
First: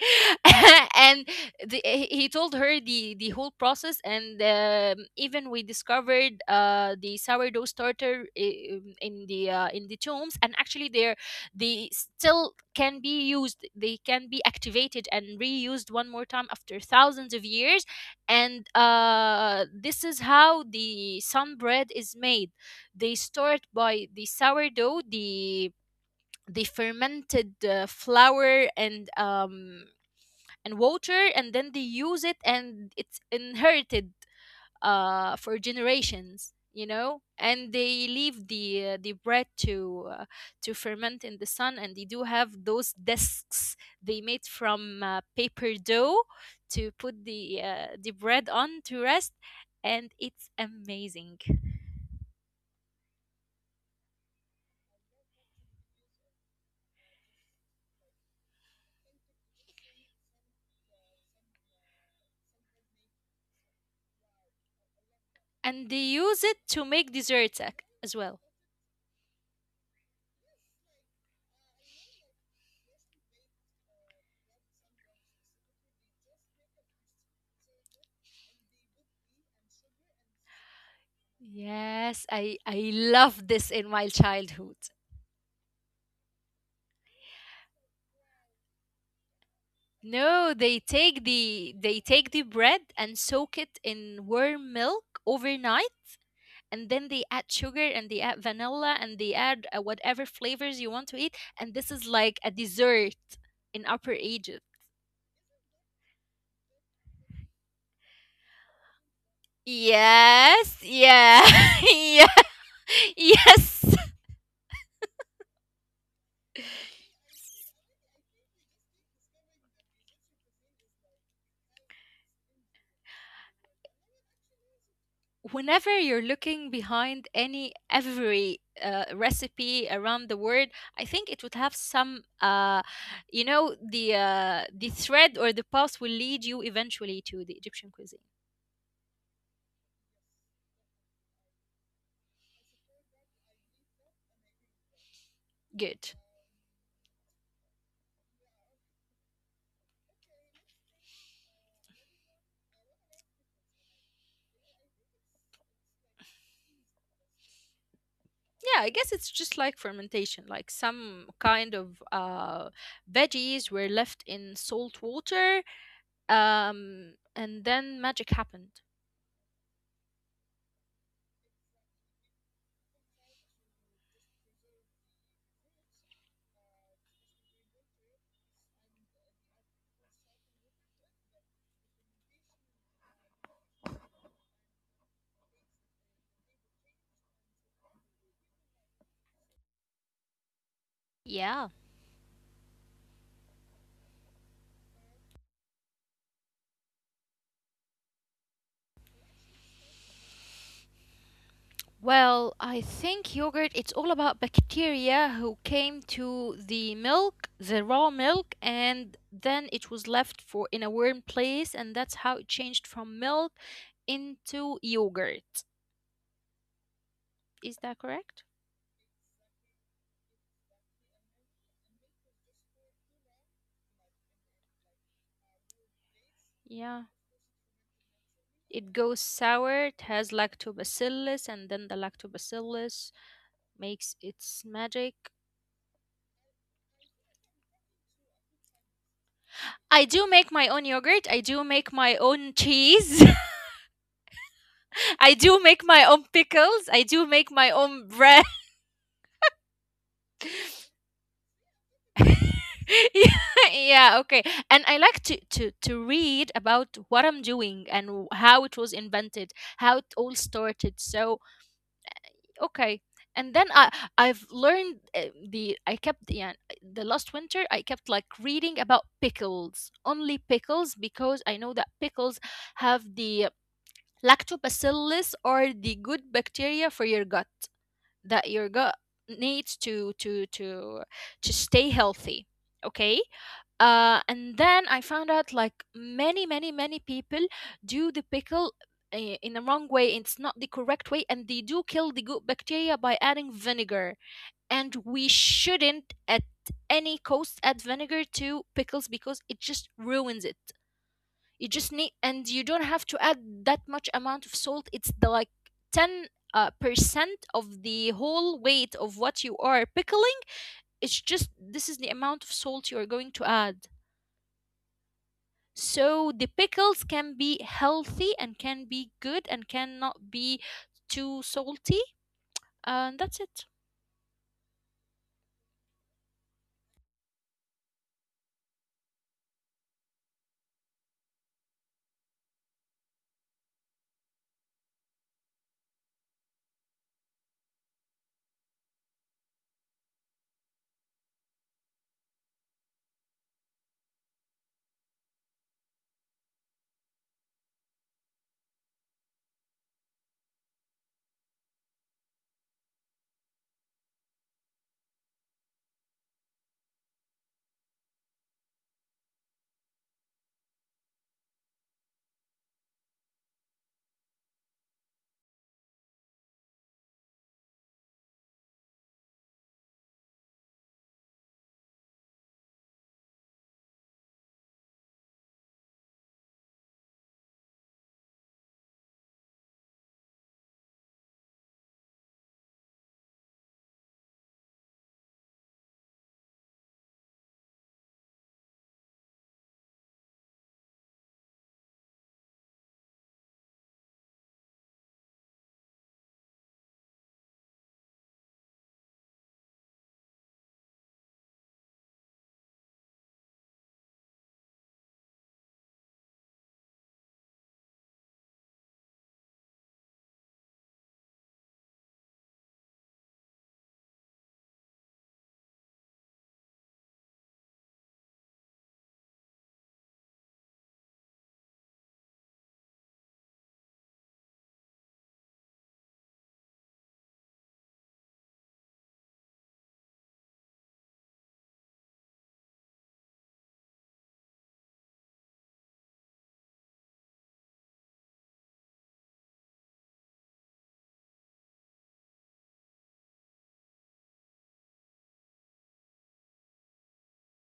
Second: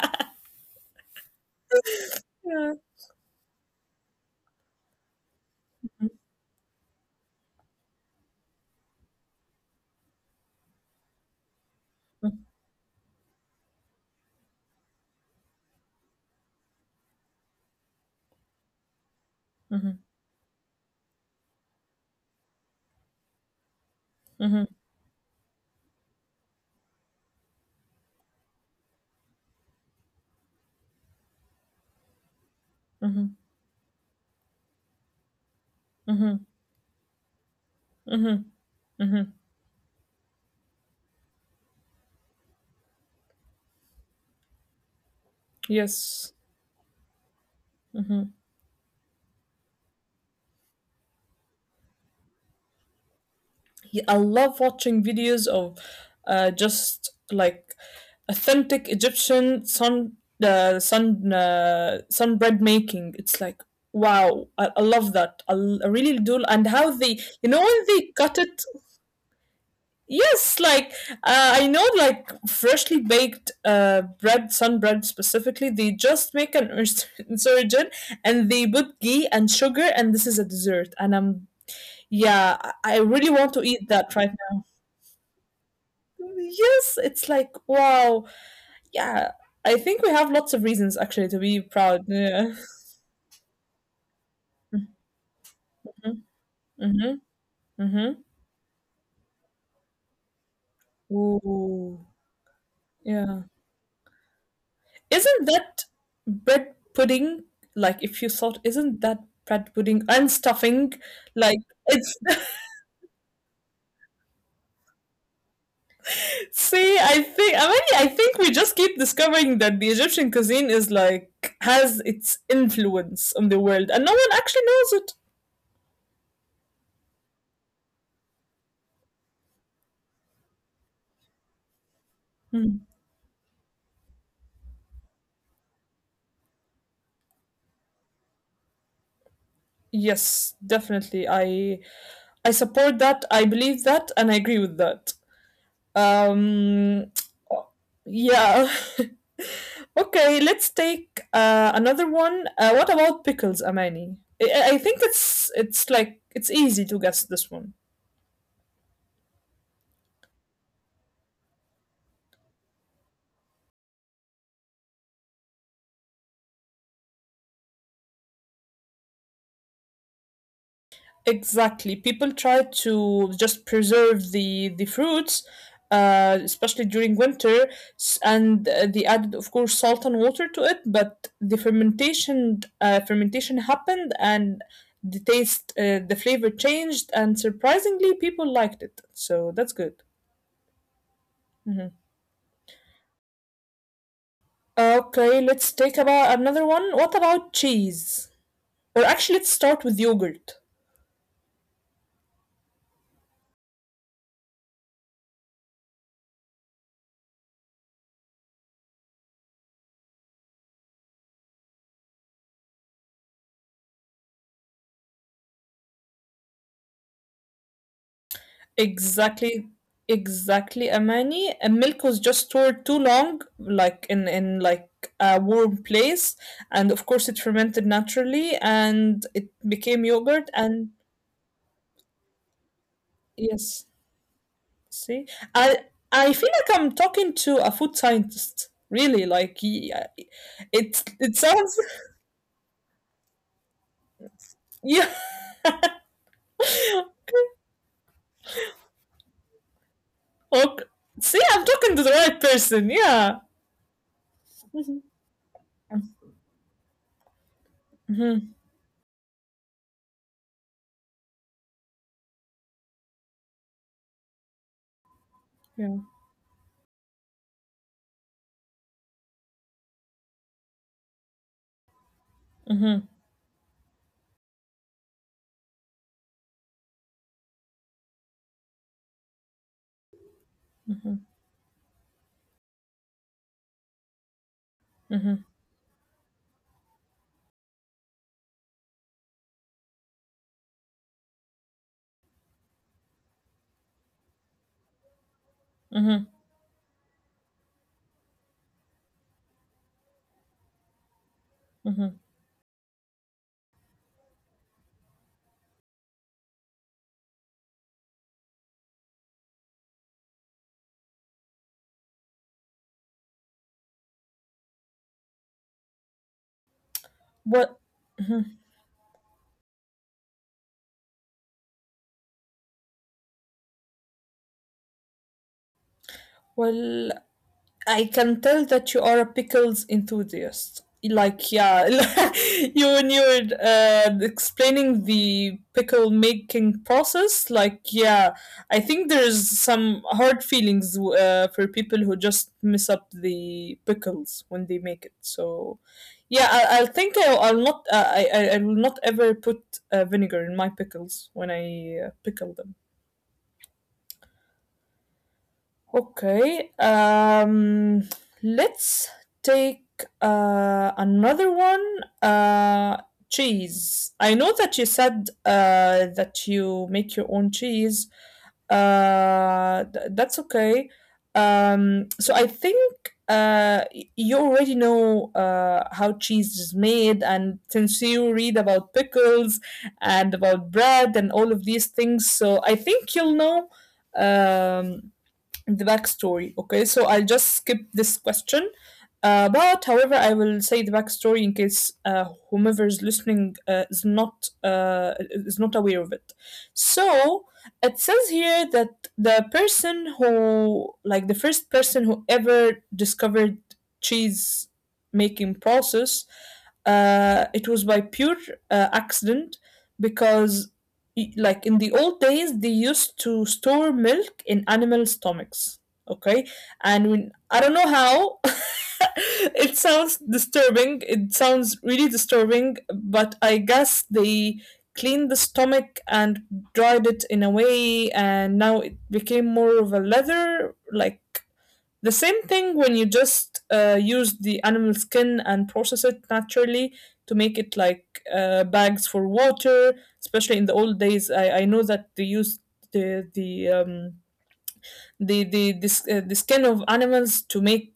And he told
yeah.
her the whole process, and, even we discovered, uh, the sourdough starter, in the, in the tombs, and actually they're they still can be used, they can be activated and reused one more time after thousands of years. And, uh,
Mm-hmm,
this is how the sun bread is made. They start by the
mm-hmm,
sourdough, the fermented, flour and, um, and water, and then they use it, and it's
mm-hmm,
inherited, for
mm-hmm,
generations, you know. And they leave the,
mm-hmm.
bread to, to ferment in the sun, and they do have those discs they made from, paper dough
Yes.
to put the, bread on to rest, and it's amazing.
Yeah, I love watching videos of just like authentic Egyptian sun sunbread making. It's like wow, I love that. I
And they
really do.
use it
And
to
how
make
they, you know,
desserts,
when they
as
cut
well.
it, yes, like I know, like freshly baked bread, sunbread specifically, they just make an insurgent, and they put ghee and sugar, and this is a dessert. And I'm
Yes,
yeah,
I I
I really
love
want to
this
eat
in my
that right.
childhood.
Yes, it's like, wow. Yeah, I think we have lots
No,
of
they
reasons
take
actually to be
they
proud.
take the
Yeah.
bread and soak it in warm milk overnight,
Mhm,
and then
mhm,
they add sugar and they
mhm.
add vanilla and they add, whatever flavors you want to eat, and this is
Ooh,
like a dessert
yeah.
in Upper Egypt.
Isn't that bread pudding, like if you thought, isn't that bread pudding and
Yes,
stuffing?
yeah,
Like it's
yeah, yes.
see, I think we just keep discovering that the Egyptian cuisine is like has its influence on the world and no one actually knows it.
Whenever you're looking behind any every, recipe around the world, I think it would have some,
Hmm.
you know, the, the thread or the path will lead you eventually to the Egyptian cuisine.
Yes, definitely. I support that. I believe that, and I agree with that.
Good.
Um, yeah. Okay, let's take another one. What about pickles, Amani? I think it's easy to guess this one.
Yeah, I guess it's just like fermentation, like some kind of, veggies were left in salt water, and then magic happened.
Exactly. People try to just preserve the fruits, especially during winter, and they added, of course, salt and water to it. But the fermentation happened, and the taste, the flavor changed, and surprisingly, people liked it. So that's good.
Yeah.
Mhm. Okay, let's take about another one. What about cheese? Or actually, let's start with yogurt.
Well, I think yogurt, it's all about bacteria who came to the milk, the raw milk, and then it was left for in a warm place, and that's how it changed from milk into yogurt. Is that correct?
Exactly, exactly, Amani. And milk was just stored too long, like in like a warm place, and
Yeah.
of course it fermented naturally,
It goes
and it
sour, it
became
has
yogurt. And
lactobacillus, and then the lactobacillus
yes,
makes its magic.
see, I I feel like I'm talking to a food scientist. Really, like
I
yeah,
do make my own
it
yogurt,
it
I do
sounds
make my own cheese.
yeah.
I do make my own pickles. I do make my own bread.
Okay. See, I'm talking to the right person. Yeah.
Yeah, yeah, okay. And I like to, to read about what I'm doing and
Mhm.
how it was invented, how it all started. So okay, and then I've learned, the
Yeah.
I kept, yeah, the last winter I kept like reading about pickles, only pickles, because I know that pickles have
Mhm.
the lactobacillus or the good bacteria for your gut that your gut needs to
Mhm.
to stay healthy. Okay, and then I found out like many, many, many people do the pickle in the wrong way. It's not the correct way, and they do kill the good bacteria by adding vinegar. And we
Mhm.
shouldn't at any cost add vinegar to pickles because it just ruins it.
Mhm.
You just need, and you don't have to add that much amount of salt. It's the like ten percent of the whole weight of what you are pickling. It's just this is the amount of salt you are going to add. So the
What?
pickles can be healthy and can be good and cannot be too salty. And that's it.
Well, I can tell that you are a pickles enthusiast. Like, yeah, you when you were explaining the pickle making process, like, yeah, I think there's some hard feelings for people who just mess up the pickles when they make it. So, I think I will not ever put vinegar in my pickles when I pickle them. Okay, um, let's take another one. Uh, Cheese. I know that you said that you make your own cheese. That's okay. So I think you already know how cheese is made, and since you read about pickles and about bread and all of these things, so I think you'll know. Um, the backstory. Okay, so I'll just skip this question but however, I will say the backstory in case whomever is listening is not aware of it. So it says here that the person who, like the first person who ever discovered cheese making process, it was by pure accident because, like in the old days, they used to store milk in animal stomachs. Okay, and when I don't know how. It sounds disturbing. It sounds really disturbing, but I guess they cleaned the stomach and dried it in a way, and now it became more of a leather. Like the same thing when you just use the animal skin and process it naturally to make it like bags for water, especially in the old days. I know that they used the, the um, the skin of animals to make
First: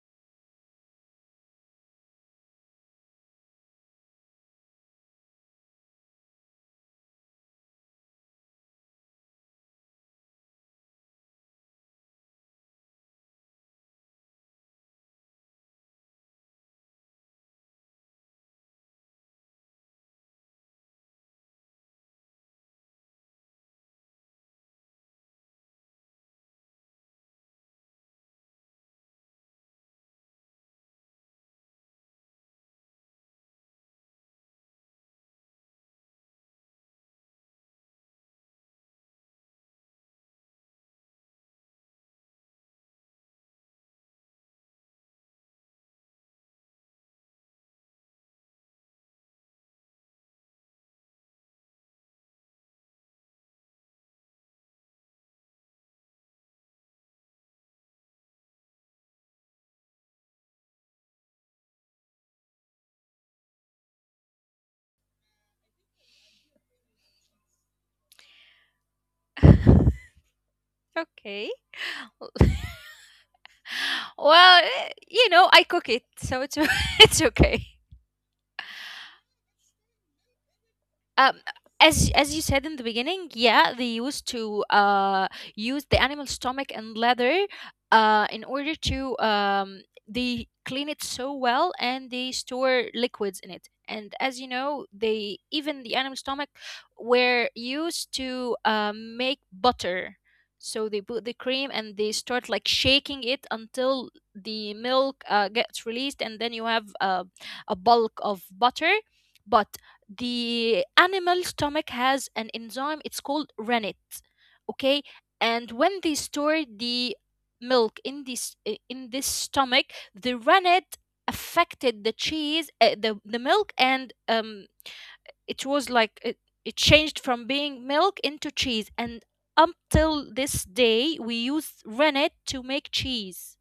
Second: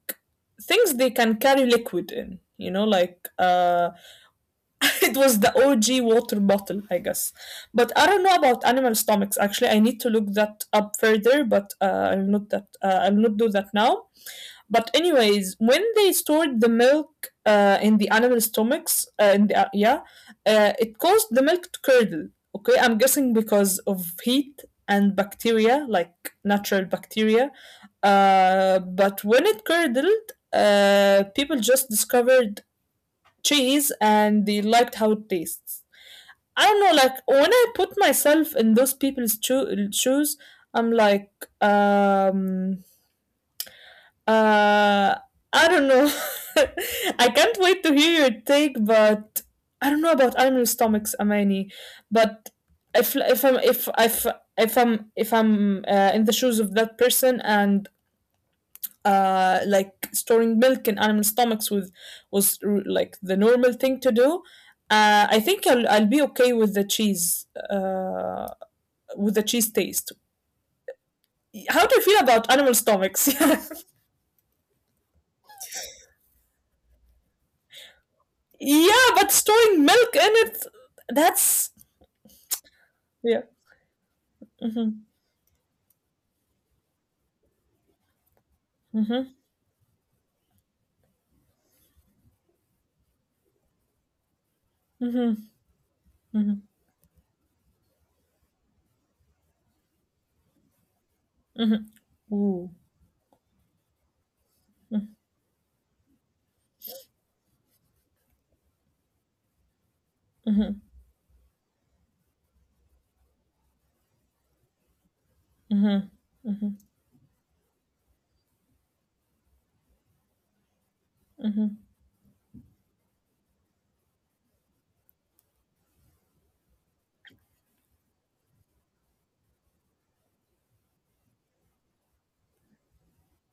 things they can carry liquid in. It was the OG water bottle, I guess. But I don't know about animal stomachs. Actually, I need to look that up further, but I'll not do that now. But anyways, when they stored the milk in the animal stomachs, it caused the milk to curdle. Okay, I'm guessing because of heat and bacteria, like natural bacteria. But when it curdled, people just discovered cheese and they liked how it tastes. I don't know, like when I put myself in those people's shoes, I'm like, um, uh, I don't know. I can't wait to hear your take, but I don't know about animal stomachs, Amani. But if I'm if I'm if I'm in the shoes of that person and like storing milk in animal stomachs was like the normal thing to do. Uh, I think I'll be okay with the cheese taste.
Okay.
How do you feel about animal stomachs? Yeah,
Well, eh, you know, I cook it, so it's it's okay.
yeah, but storing milk in
Um,
it—that's
as you said in the beginning,
yeah.
yeah, they used to,
Mm-hmm,
uh, use the animal stomach and leather, uh, in order to,
mm-hmm,
um, they clean it so well and they store liquids in it, and as you know, they
mm-hmm,
even the animal stomach
mm-hmm.
were used to, make butter. So they put the cream and they start like
Ooh.
shaking it until the milk, gets released, and then you have, a bulk of butter. But the animal stomach has an enzyme, it's called rennet. Okay, and when they
Mm-hmm.
store the milk in this stomach, the rennet affected the cheese, the milk, and, um, it was like it changed from being milk into cheese, and up till this day we use rennet to make cheese.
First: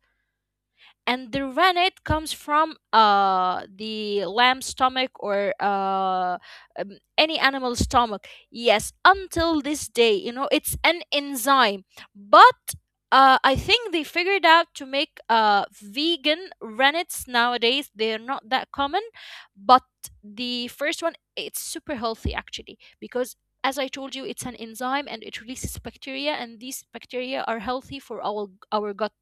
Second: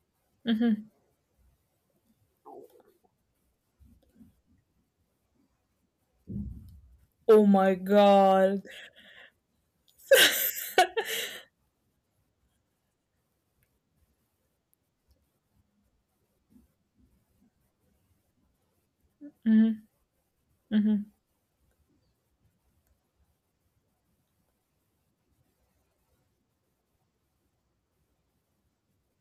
And the rennet comes from, uh, the lamb's stomach or, uh, um, any
Oh my
animal's stomach.
god.
Yes, until this day, you know, it's an enzyme. But, I think they figured out to make, vegan rennets nowadays. They're not that common,
Mm-hmm,
but the
mm-hmm.
first one, it's super healthy actually, because as I told you, it's an enzyme and it releases bacteria, and these bacteria are healthy for our gut.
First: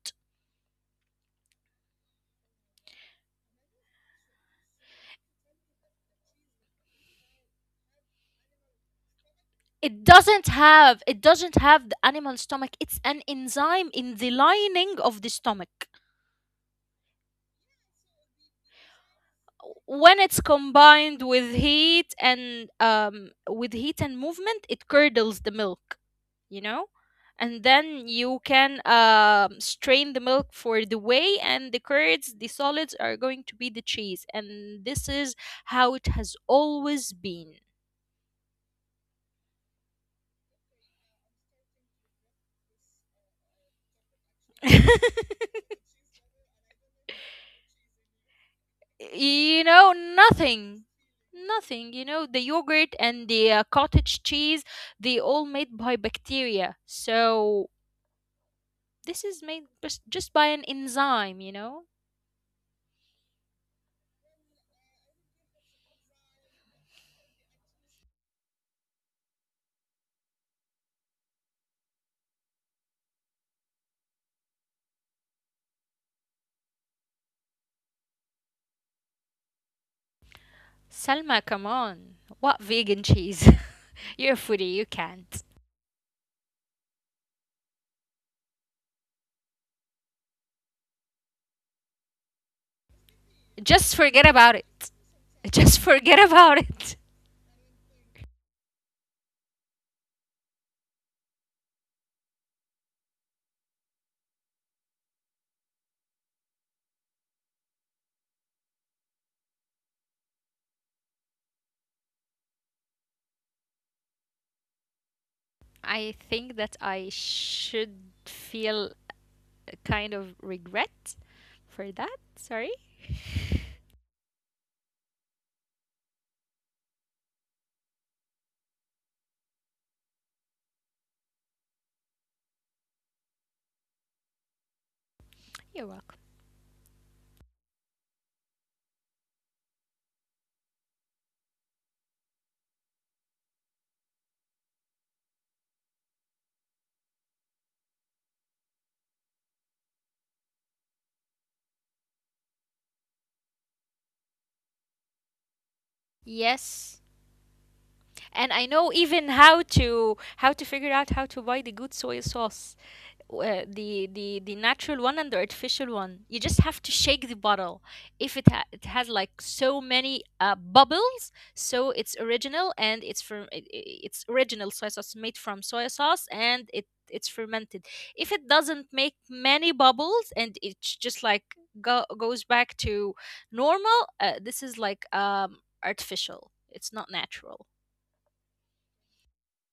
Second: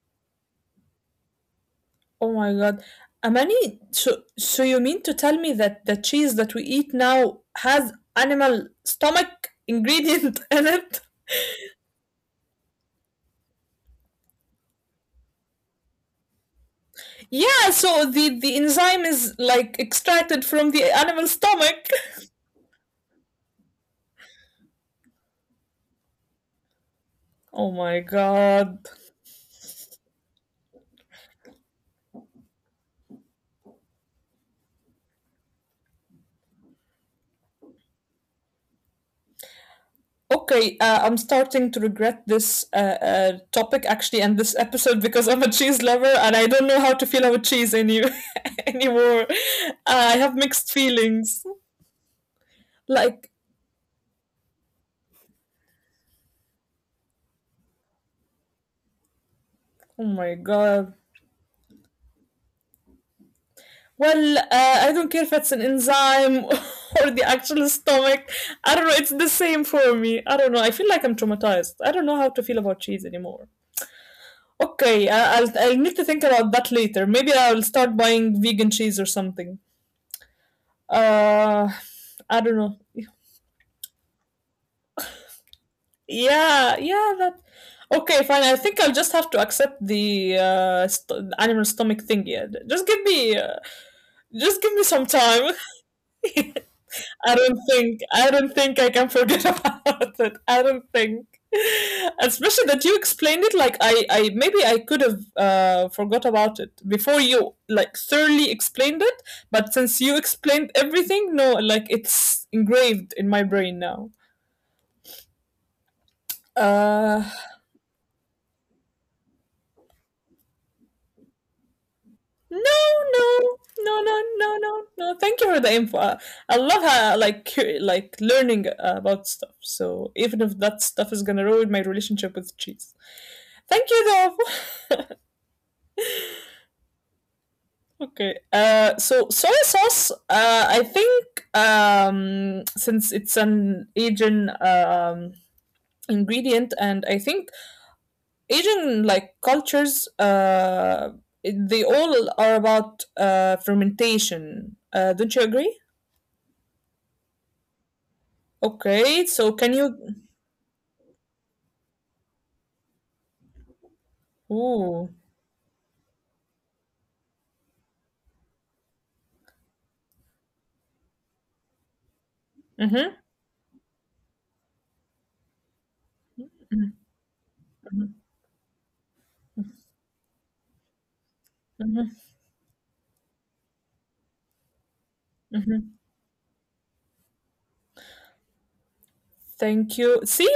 Oh my god. Amani, so you mean to tell me that the cheese that we eat now has animal stomach
It
ingredient
doesn't
in it?
have, it doesn't have the animal stomach, it's an enzyme in the lining of the stomach.
Yeah, so the enzyme is like
When it's
extracted from the
combined
animal
with
stomach.
heat and, movement, it curdles the milk, you know. And
Oh
then
my
you can,
god.
strain the milk for the whey and the curds, the solids are going to be the cheese, and this is how it has always been.
Okay, I'm starting to regret this topic actually and this episode because I'm a cheese lover and I don't know how to feel about cheese any anymore.
You know,
I have mixed
nothing,
feelings.
nothing, you know, the yogurt and
Like,
the, cottage cheese, they all made by bacteria, so this is made just,
oh
just
my
by an
god.
enzyme, you know.
Well, I don't care if it's an enzyme or the actual stomach. I don't know. It's the same for me. I don't know. I feel like I'm traumatized. I don't know how to feel about cheese anymore. Okay, I'll need to think about that later. Maybe I'll start buying vegan cheese or something.
Salma, come
Uh,
on.
I don't
What
know.
vegan cheese? You're a foodie, you can't
Yeah, yeah. That. Okay, fine. I think I'll just have to accept the animal stomach thing. Yeah,
just forget about
just give me
it.
some time.
Just forget about it.
I don't think I can forget about it. I don't think, especially that you explained it like I, maybe I could have forgot about it before you like thoroughly explained it. But since you explained everything, no, like it's engraved in my brain now.
I think that I
Uh,
should feel a kind of regret for that,
No,
sorry.
no, no, no, no, no, no. Thank you for the info. I love how I like like learning about stuff. So even if that stuff is gonna ruin my relationship with cheese, thank you though.
You're welcome.
Okay. So soy sauce. I think since it's an Asian ingredient, and I think Asian like cultures they all are about fermentation. Don't you agree?
Yes, and I know
Okay,
even
so
how
can you?
to figure out how to buy the good soy sauce, the
Ooh.
natural one and the artificial one. You just have to shake the bottle. If it has like so many, bubbles, so it's
Mm-hmm,
original, and it's from it's original soy sauce made from soy sauce, and it's fermented. If it doesn't make many bubbles and it's just
mm-hmm,
like goes back to normal, this is like,
mm-hmm.
um, artificial. It's not natural.
Thank you. See,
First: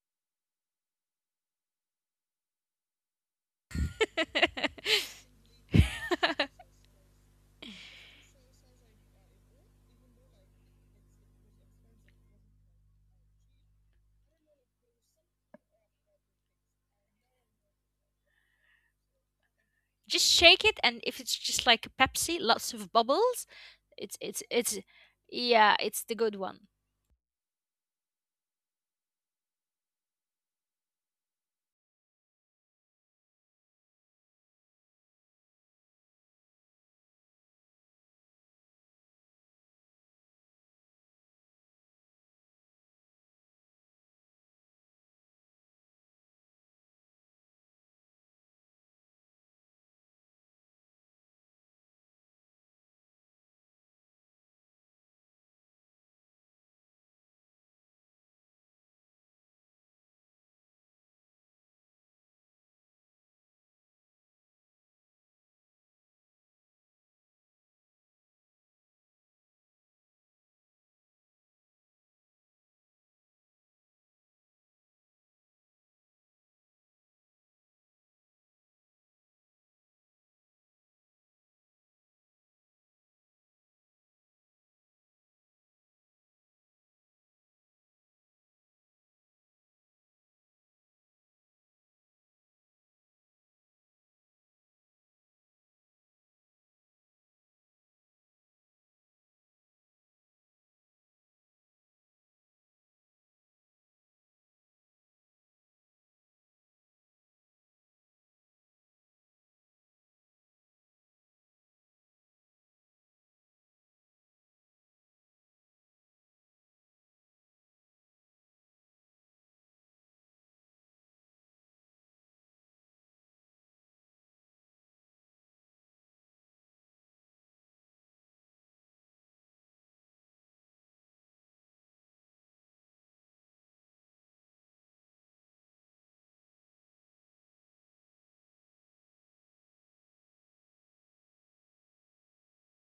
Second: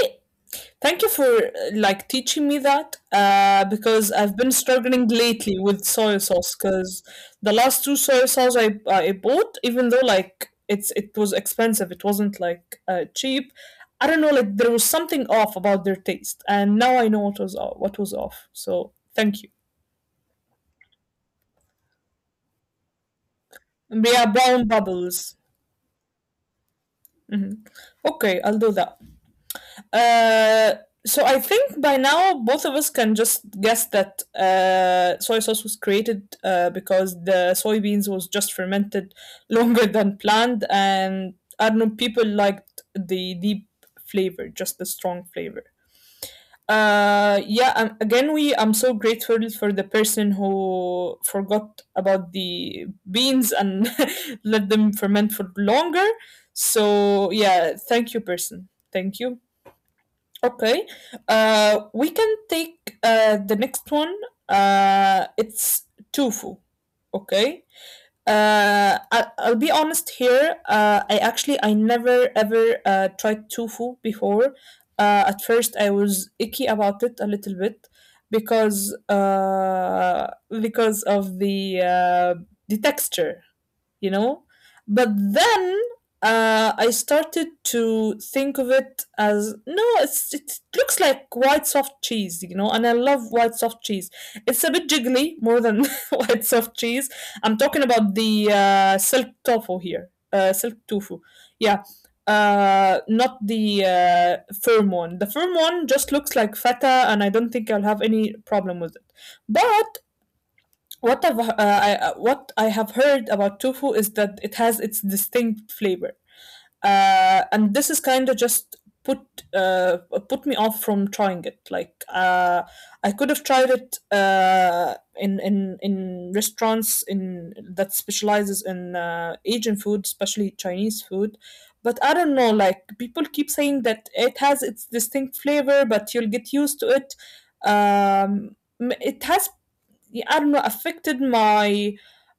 thank you for like teaching me that because I've been struggling lately with soy sauce because the last two soy sauce I bought, even though like it was expensive, it wasn't like cheap. I don't know, like there was something off about their taste, and now I know what was off, what was off. So thank you.
Just shake it, and if it's just like a Pepsi, lots of bubbles,
Yeah, brown
it's,
bubbles.
yeah, it's the good one.
Hmm. Okay, I'll do that. Uh, so I think by now both of us can just guess that soy sauce was created because the soybeans was just fermented longer than planned, and I don't know people liked the deep flavor, just the strong flavor. Yeah, again, we I'm so grateful for the person who forgot about the beans and let them ferment for longer. So yeah, thank you, person. Thank you. Okay. We can take the next one. It's tofu. Okay. I'll be honest here. I never ever tried tofu before. At first, I was icky about it a little bit because uh, because of the texture, you know, but then I started to think of it as no, it looks like white soft cheese, you know, and I love white soft cheese. It's a bit jiggly more than white soft cheese. I'm talking about the silk tofu here, silk tofu, yeah, not the firm one. The firm one just looks like feta, and I don't think I'll have any problem with it. But what I have heard about tofu is that it has its distinct flavor, and this is kind of just put uh, put me off from trying it. Like I could have tried it in restaurants in that specializes in Asian food, especially Chinese food. But I don't know. Like people keep saying that it has its distinct flavor, but you'll get used to it. It has, yeah, I don't know, affected my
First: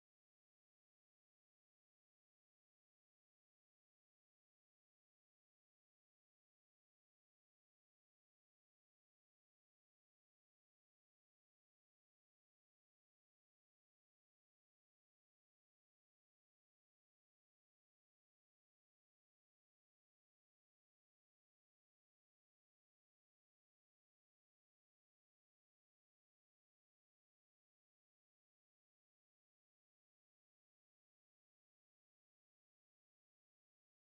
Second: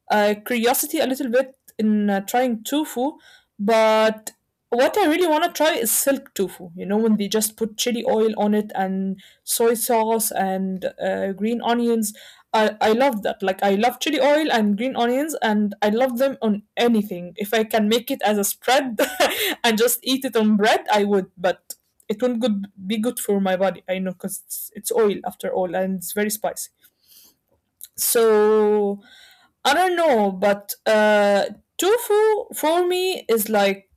curiosity a little bit in trying tofu, but what I really want to try is silk tofu. You know, when they just put chili oil on it and soy sauce and green onions. I love that. Like, I love chili oil and green onions, and I love them on anything. If I can make it as a spread and just eat it on bread, I would, but it won't be good for my body. I know because it's oil after all, and it's very spicy. So I don't know, but tofu for me is like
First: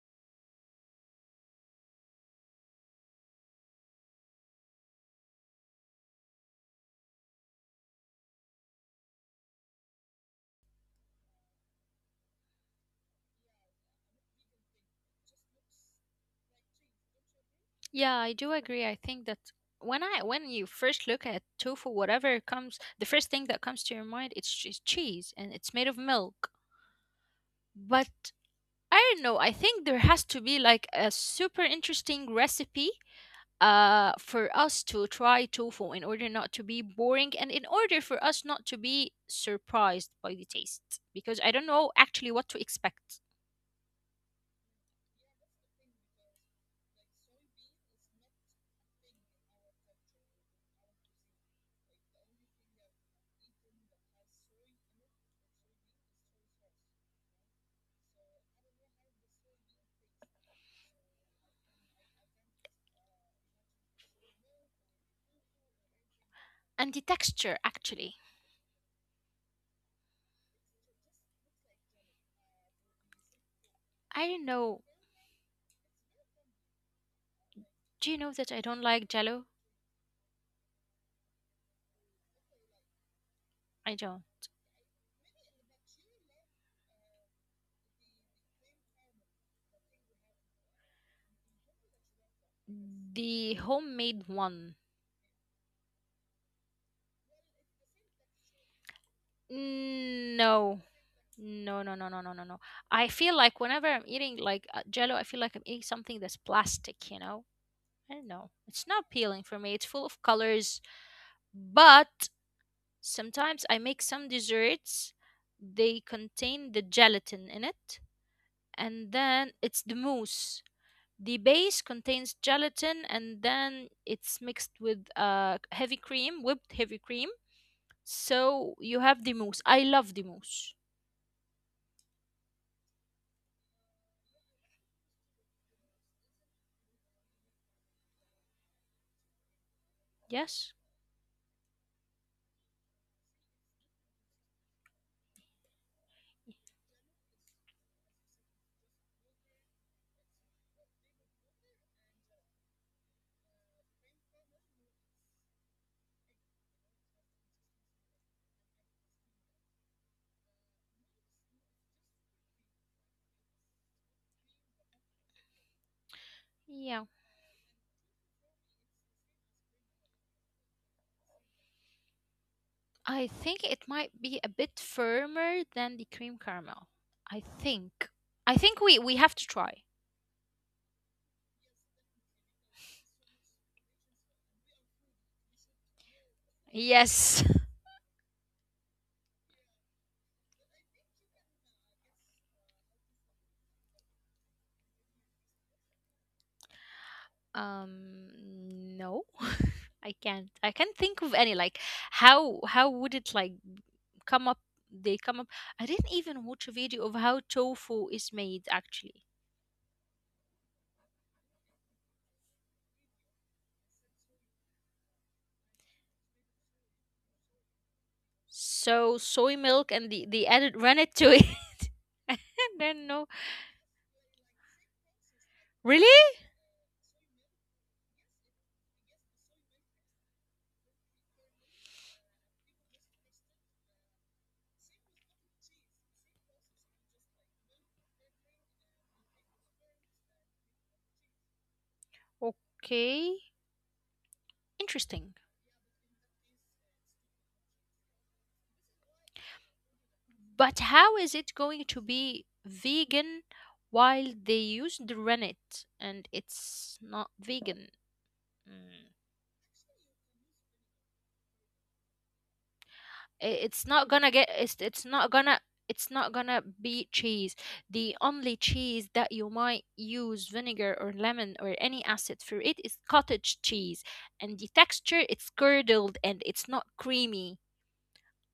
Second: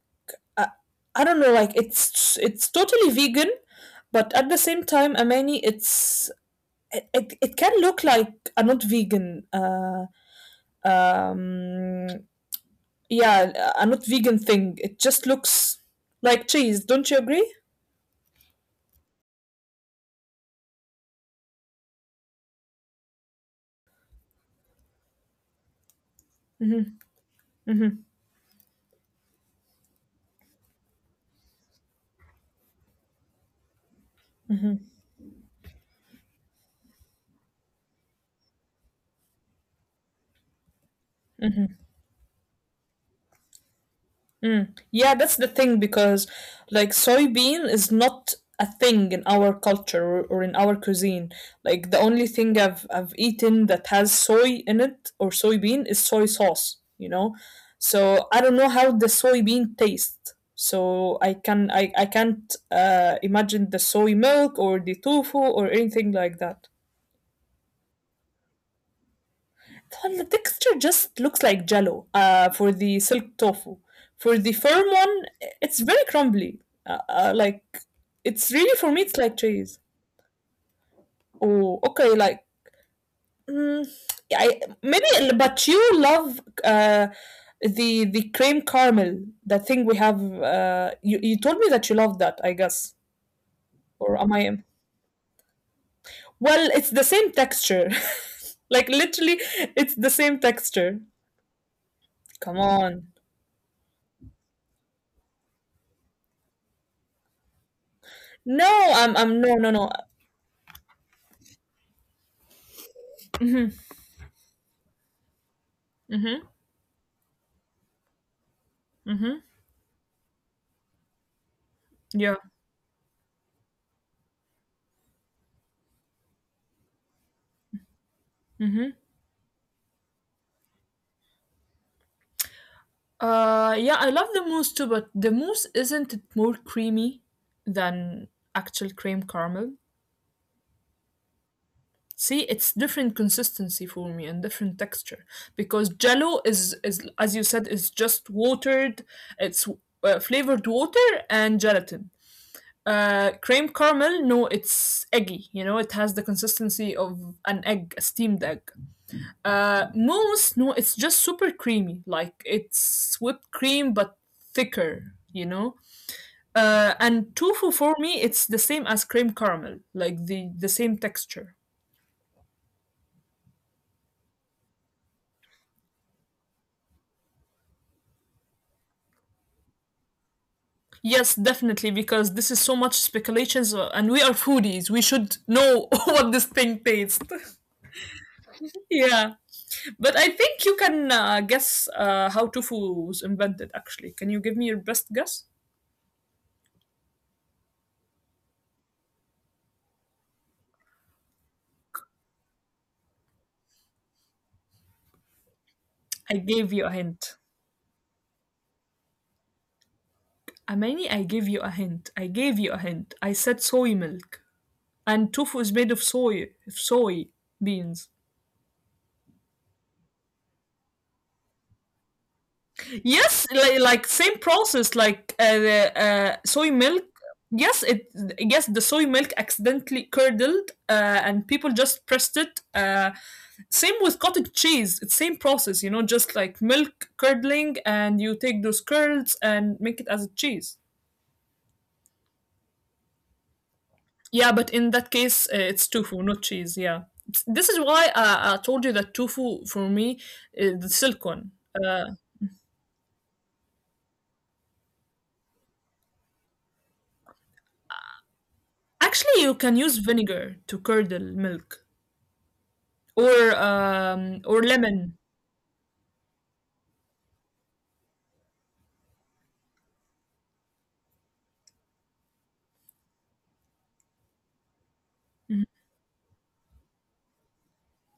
I, I don't know, like it's totally vegan, but at the same time, Amani, it can look like a not vegan um yeah a not vegan thing. It just looks like cheese. Don't you agree?
Yeah, I do agree. I think that when you first look at tofu, whatever comes, the first thing that comes to your mind, it's just cheese and it's made of milk.
Hmm.
But I don't know. I think there has to be like a super interesting recipe, for us to try tofu in order not to be boring and in order for us not to be surprised by the taste, because I don't know actually what to expect.
Mm. Yeah, that's the thing because like soybean is not a thing in our culture or in our cuisine. Like the only thing I've eaten that has soy in it or soybean is soy sauce, you know? So I don't know how the soybean tastes. So I can't imagine the soy milk or the tofu or anything like that.
And the texture actually.
Well, the texture just looks like jello for the silk tofu.
I
For
don't
the
know.
firm one, it's very crumbly. Like,
Do you know
it's
that I
really
don't
for me,
like
it's like
jello?
cheese. Oh, okay, like,
I
mm,
don't.
yeah, I maybe, but you love the cream caramel, that thing we have. You told me that you love that, I guess,
The
or
homemade
am I?
one.
Well, it's the same texture. Like literally, it's the
Mm,
same
no,
texture.
no, no, no, no, no, no, no.
Come
I
on.
feel like whenever I'm eating like Jello, I feel like I'm eating something that's plastic. I don't know.
No,
It's not
I'm I'm
appealing
no,
for
no,
me. It's
no.
full of colors, but sometimes I make some desserts. They
Mm-hmm.
contain the gelatin in it, and then
Mm-hmm.
it's the mousse. The base contains
Yeah.
gelatin, and then it's mixed with heavy cream, whipped heavy cream. So you
Mm-hmm.
have the mousse. I love the mousse.
Yeah, I love the mousse too, but the mousse, isn't it more creamy than actual cream caramel?
Yes.
See, it's different consistency for me and different texture because Jello is as you said is just watered. It's flavored water and gelatin. Cream caramel, no, it's eggy. You know, it has the consistency of an egg, a steamed egg. Mousse, no, it's just super creamy. Like it's whipped cream but thicker, you know.
Yeah.
And tofu for me, it's the same as cream caramel, like the same texture.
I think it might be a bit firmer than the cream caramel. I think. I think we have to try.
Yes, definitely, because this is so much speculations, and we are foodies. We should know what this thing
Yes.
tastes. Yeah, but I think you can guess how tofu was invented. Actually, can you give me your best guess?
Um no. I can't. I can't think of any like how would it like come up, they come up, I didn't even watch
I
a
gave
video of
you a
how
hint.
tofu is made actually.
Amani, I gave you a hint. I gave you a hint. I said soy milk. And tofu is made of soy beans.
So soy milk and the they added ran it to it. and then no.
Yes, like same process, like the
Really?
uh, soy milk. Yes, it. Yes, the soy milk accidentally curdled, and people just pressed it. Same with cottage cheese. It's same process, just like milk curdling, and you take those curds and make it as a cheese.
Okay.
Yeah, but in
Interesting.
that case, it's tofu, not cheese. Yeah, this is why I told you that tofu for me
But
is
how
the
is it
silk
going
one.
to be
Uh,
vegan while they use the rennet and it's not vegan? Mm.
actually, you can use vinegar to curdle milk
It's not gonna get. It's
or
it's not
lemon.
gonna. It's not gonna be cheese. The only cheese that you might use vinegar or lemon or any acid for it is cottage cheese, and the texture it's curdled and it's not creamy.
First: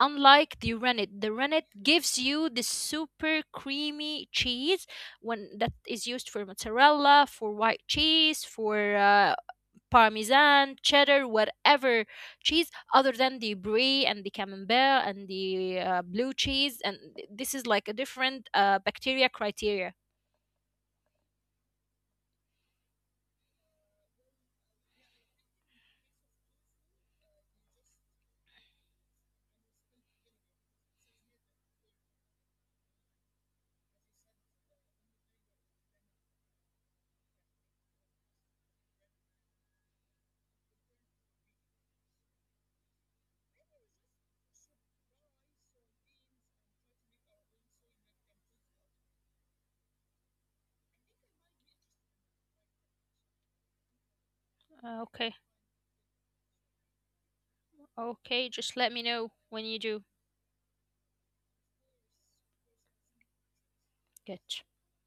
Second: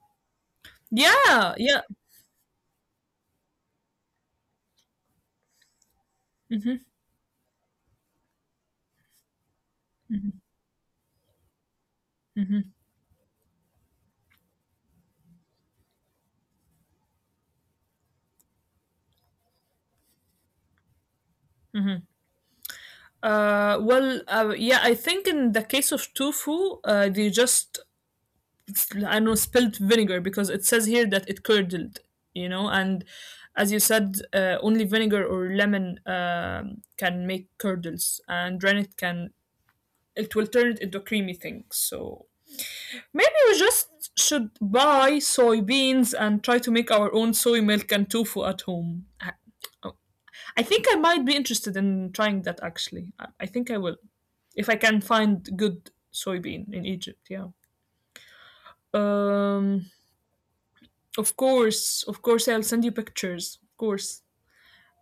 Unlike the rennet, the
Yeah,
rennet
yeah.
gives you this super creamy cheese when that is used for
hmm
mozzarella, for white cheese, for parmesan, cheddar, whatever cheese
hmm
other than the brie and the camembert and the blue cheese. And this is like a different bacteria criteria.
Yeah. I think in the case of tofu, they just I know spilled vinegar because it says here that it curdled, you know, and as you said, only vinegar or lemon can make curdles, and rennet can it will turn it into a creamy thing. So maybe we just should buy soybeans and try to make our own soy milk and tofu at home. I oh, I think I might be interested in trying that actually. I think I will if I can
Okay,
find good soybean in Egypt. Yeah.
okay, just let me know when you
Um,
do.
Of course, I'll send you pictures. Of course.
Good.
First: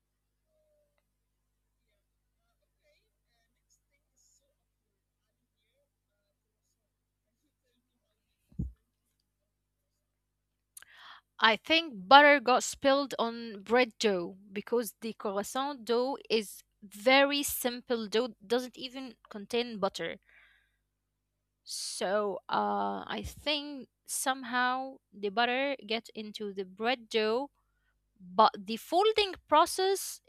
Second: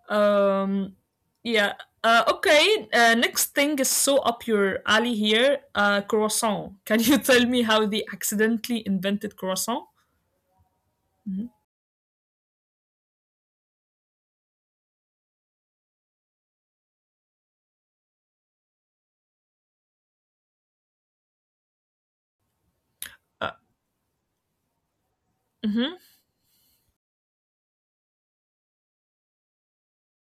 Um, yeah. Okay. Next thing is so up your alley here. Croissant. Can you tell me how they accidentally invented croissant?
I think butter got spilled on bread dough because the croissant dough is very simple dough, doesn't even contain butter. So I
Uh,
think somehow the butter
mm-hmm,
get into the bread dough, but the folding process,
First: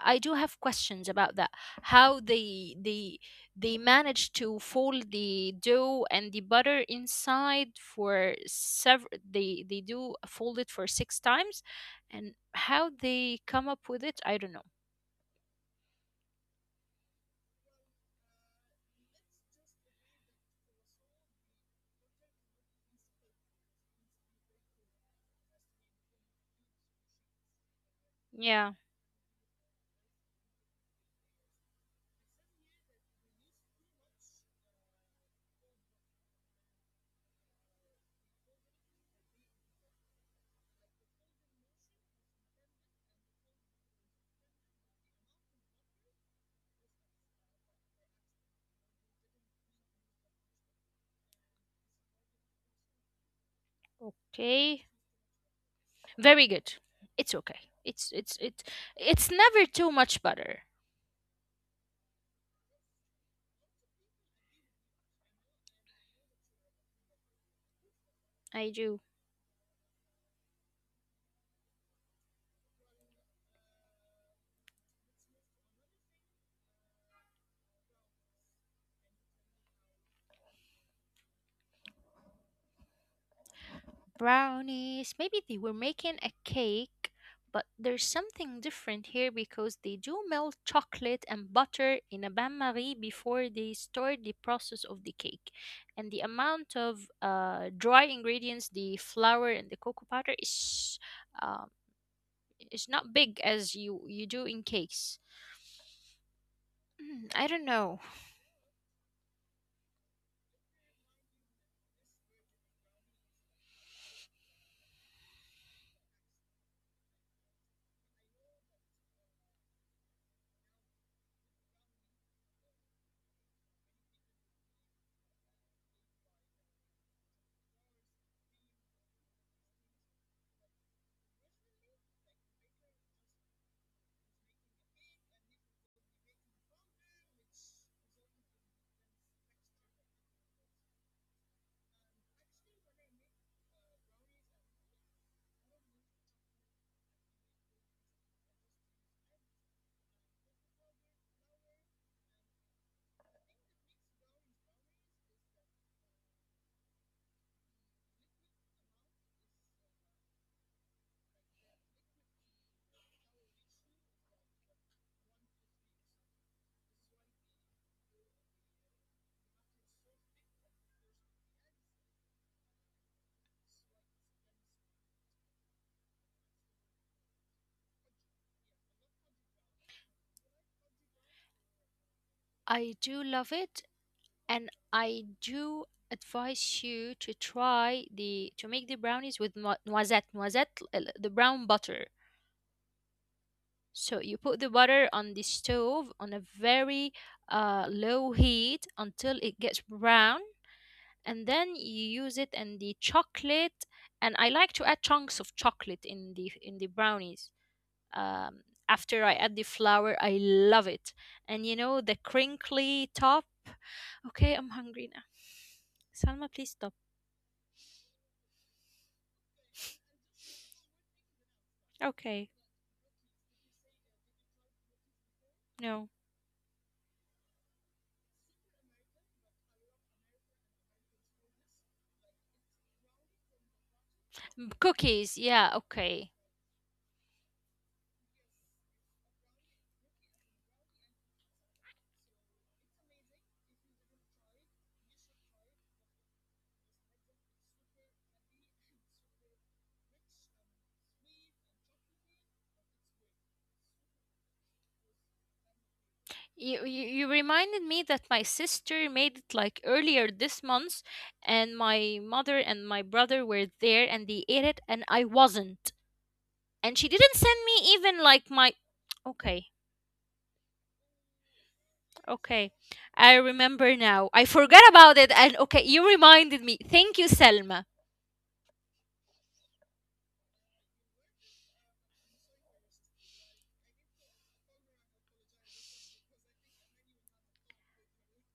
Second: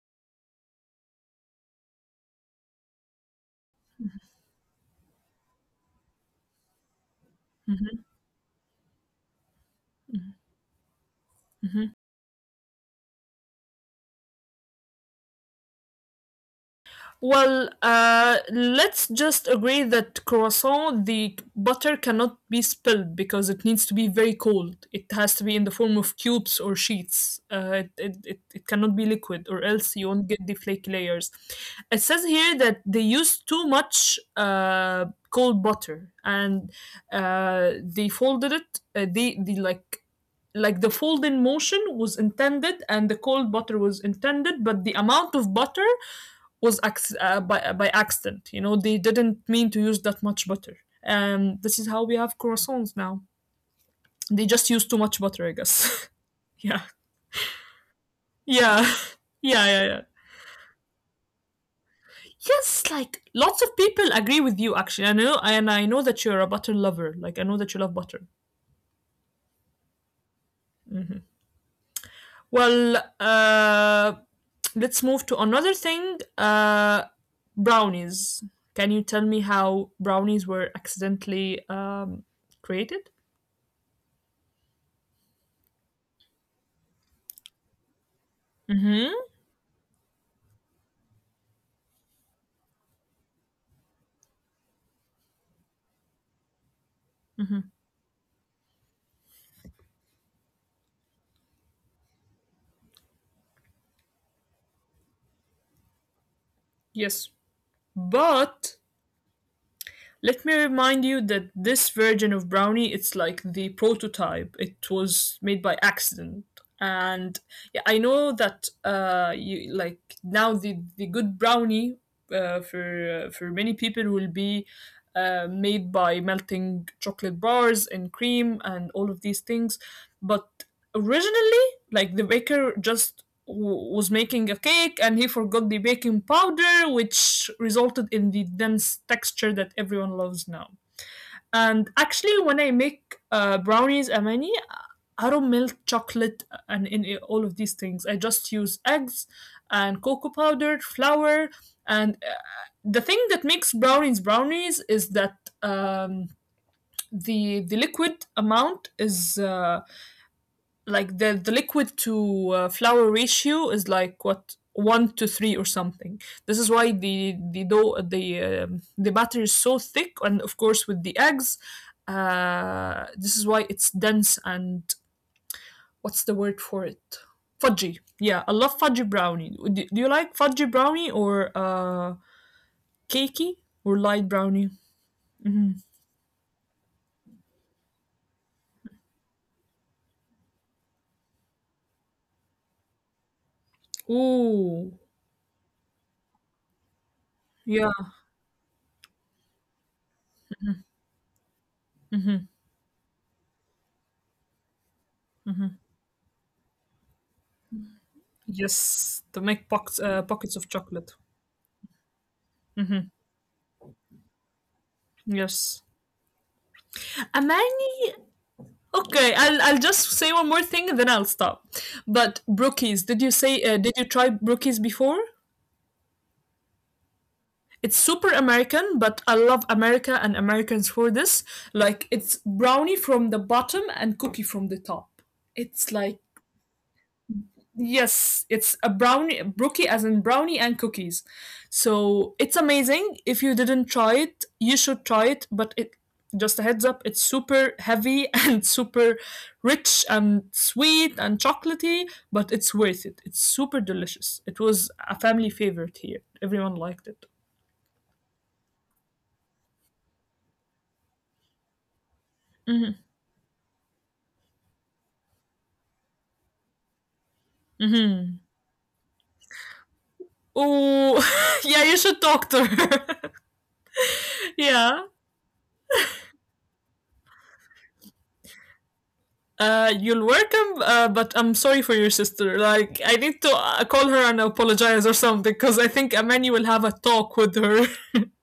I do have questions about that. How they manage to fold the dough and the butter inside
mm-hmm,
for several. They do fold it for six times,
mm-hmm.
and how they come up with it, I don't know.
Well, let's just agree that croissant, the butter cannot be spilled because it needs to be very cold. It has to be in the form of cubes or sheets. It
Yeah.
cannot be liquid, or else you won't get the flaky layers. It says here that they use too much cold butter and they folded it. They the fold in motion was intended and the cold butter was intended, but the amount of butter was by accident. You know, they didn't mean to use that much butter. And this is how we have croissants now. They just use
Okay.
too much butter, I guess.
Very
Yeah.
good. It's okay. It's it.
Yeah.
It's
Yeah,
never
yeah, yeah.
too much butter.
Yes, like lots of people agree with you actually. I know and I know that you're a butter lover. Like I know that you love butter.
I do.
Well, let's move to another thing. Brownies. Can you tell me how brownies were accidentally created?
Brownies. Maybe they were making a cake, but there's something different
Mhm.
here because they do melt chocolate and butter in a bain marie before they start the process of the cake. And the amount of dry ingredients, the flour and the cocoa powder, um, is not big as you do in cakes.
Yes.
Mm, I don't know.
But let me remind you that this version of brownie it's like the prototype. It was made by accident. And yeah, I know that you like now the good brownie for many people will be made by melting chocolate bars and cream and all of these things. But originally, like the baker just was making a cake and he forgot the baking powder, which resulted in the dense texture that everyone loves now. And actually, when I make brownies, Amani, I don't melt chocolate and in all of these things. I just use eggs and cocoa powder, flour, and the thing that makes brownies brownies is that um, the liquid amount is like the liquid to flour ratio is like what one to three or something. This is why the dough the batter is so thick, and of course with the eggs, this is why it's dense and what's the word for it? Fudgy. Yeah, I love fudgy brownie. Do you like fudgy brownie or
I do love
cakey
it,
or light
and
brownie?
I
Mm-hmm.
do advise you to try the to make the brownies with noisette, noisette, the brown butter. So you put the
Ooh,
butter on the stove on a very
yeah.
low heat until it gets brown, and then you use it
Mm-hmm.
in the chocolate. And I like to add chunks of chocolate in the brownies, um, after I
Yes, to
add the
make pockets
flour. I
pockets of
love it.
chocolate.
And you know the crinkly
Mm-hmm.
top. Okay, I'm hungry now.
Yes.
Salma, please stop.
Amani. Okay, I'll just say one more thing and then I'll stop.
Okay.
But brookies, did you say did you try brookies before?
No.
It's super American, but I love America and Americans for this. Like it's brownie from the bottom and cookie from the top.
Cookies, yeah,
It's like
okay.
yes, it's a brownie, brookie as in brownie and cookies. So it's amazing. If you didn't try it, you should try it. But it just a heads up, it's super heavy and super rich and sweet and chocolatey, but it's worth it. It's super delicious. It was a family favorite here.
You,
Everyone
you
liked
you
it.
reminded me that my sister made it like earlier this month, and my mother and my brother were there and they ate it, and I wasn't. And she didn't send me even like
Hmm.
my. Okay,
Oh, yeah, you should talk
okay.
to her.
I remember now. I forgot
Yeah.
about it, and okay, you reminded me. Thank you, Selma.
You're welcome, but I'm sorry for your sister. Like, I need to call her and apologize or something because I think Amani will have a talk with her.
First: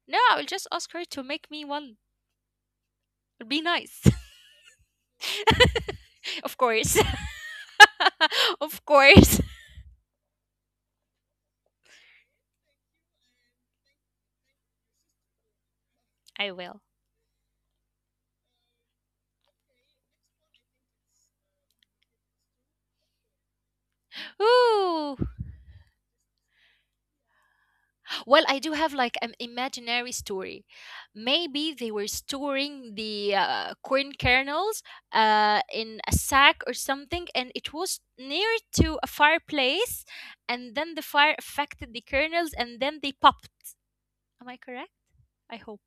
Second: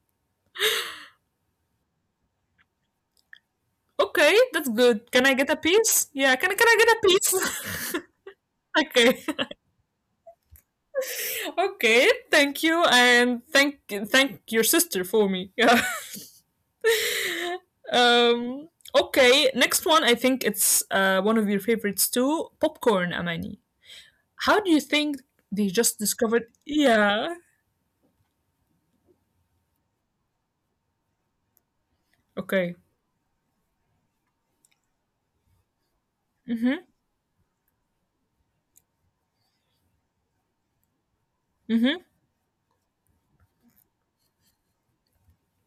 No, I will just ask her to make me one. It'll be nice.
Okay, that's good. Can I get a piece? Yeah,
Of
can I get a
course.
piece?
Of
Okay,
course.
okay, thank you, and thank your sister for me. Yeah.
I will.
um, okay, next one, I think it's one of your favorites too, popcorn, Amani. How do you
Ooh.
think they just discovered? Yeah,
Well, I do have like an imaginary story. Maybe they were
okay.
storing the corn kernels in a sack
Mm
or
hmm,
something, and it was near to a fireplace, and then the fire
mm
affected the
hmm.
kernels, and then they popped. Am I correct? I hope.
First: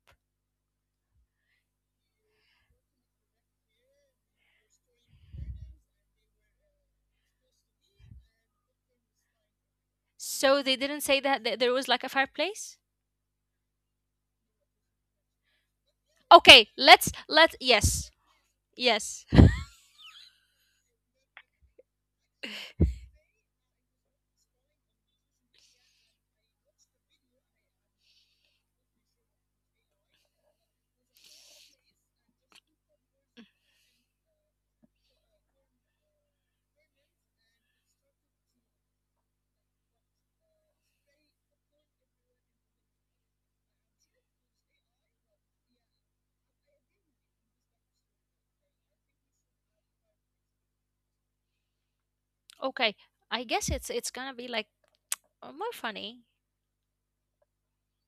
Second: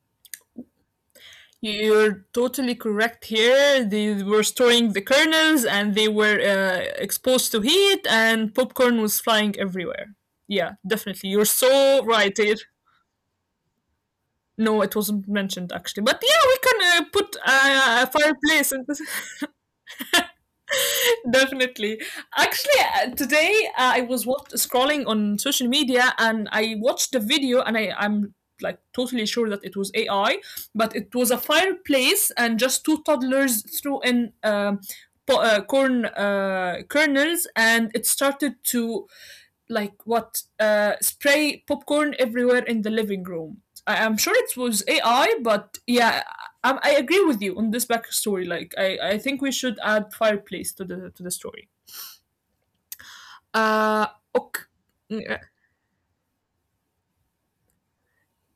You're totally correct here. They were storing the kernels and they were exposed to heat, and popcorn was flying everywhere. Yeah,
So they
definitely. You're
didn't say that
so
there
right
was like
here.
a fireplace.
No, it wasn't mentioned actually. But yeah, we can
Okay,
put
let's let,
a
yes,
fireplace. And
yes.
definitely. Actually, today I was scrolling on social media and I watched the video, and I'm like totally sure that it was AI, but it was a fireplace and just two toddlers threw in corn kernels, and it started to like what spray popcorn everywhere in the living room. I am sure it was AI, but yeah, I agree with you on this backstory. Like, I think we should add fireplace to the story.
Okay, I
Uh,
guess it's
okay.
gonna be like
Yeah,
more funny.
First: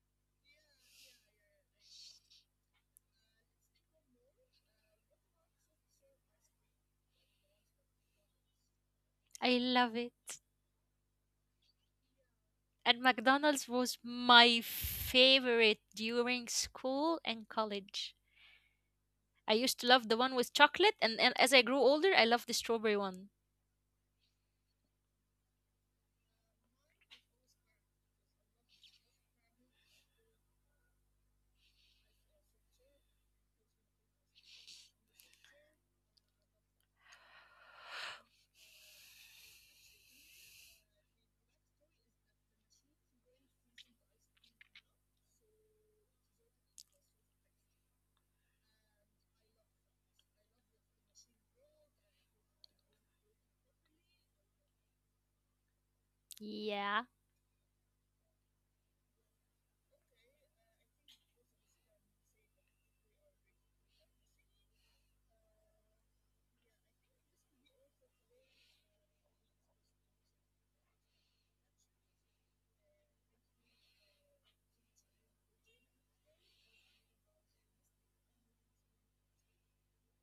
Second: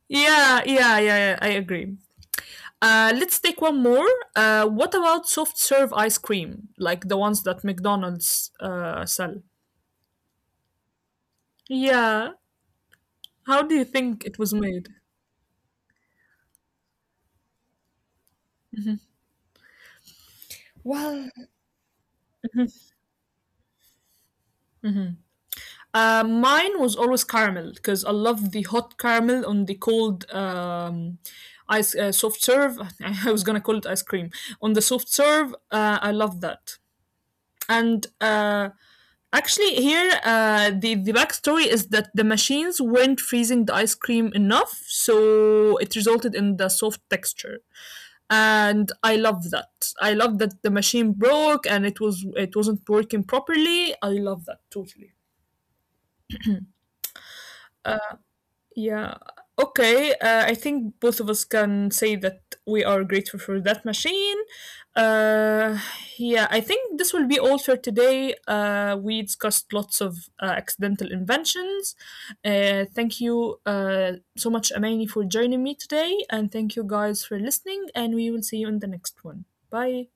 yeah, yeah, yeah. I agree. Let's take one more. What about soft serve ice cream, like the ones that McDonald's sell?
I love it.
Yeah.
And
How
McDonald's
do you
was
think it was
my
made?
favorite during school and college. I used to love the one with chocolate, and
Well,
as I grew older, I love the strawberry one.
Mine was always caramel because I love the hot caramel on the cold ice soft serve. I was gonna call it ice cream on the soft serve. I love that. And actually, here the backstory is that the machines weren't freezing the ice cream enough, so it resulted in the soft texture. And I love that. I love that the machine broke and it was it wasn't working properly. I love that totally.
Yeah.
Yeah. Okay. I think both of us can say that we are grateful for that machine. Uh, yeah. I think this will be all for today. We discussed lots of accidental inventions. Thank you so much, Amani, for joining me today. And thank you guys for listening. And we will see you in the next one. Bye.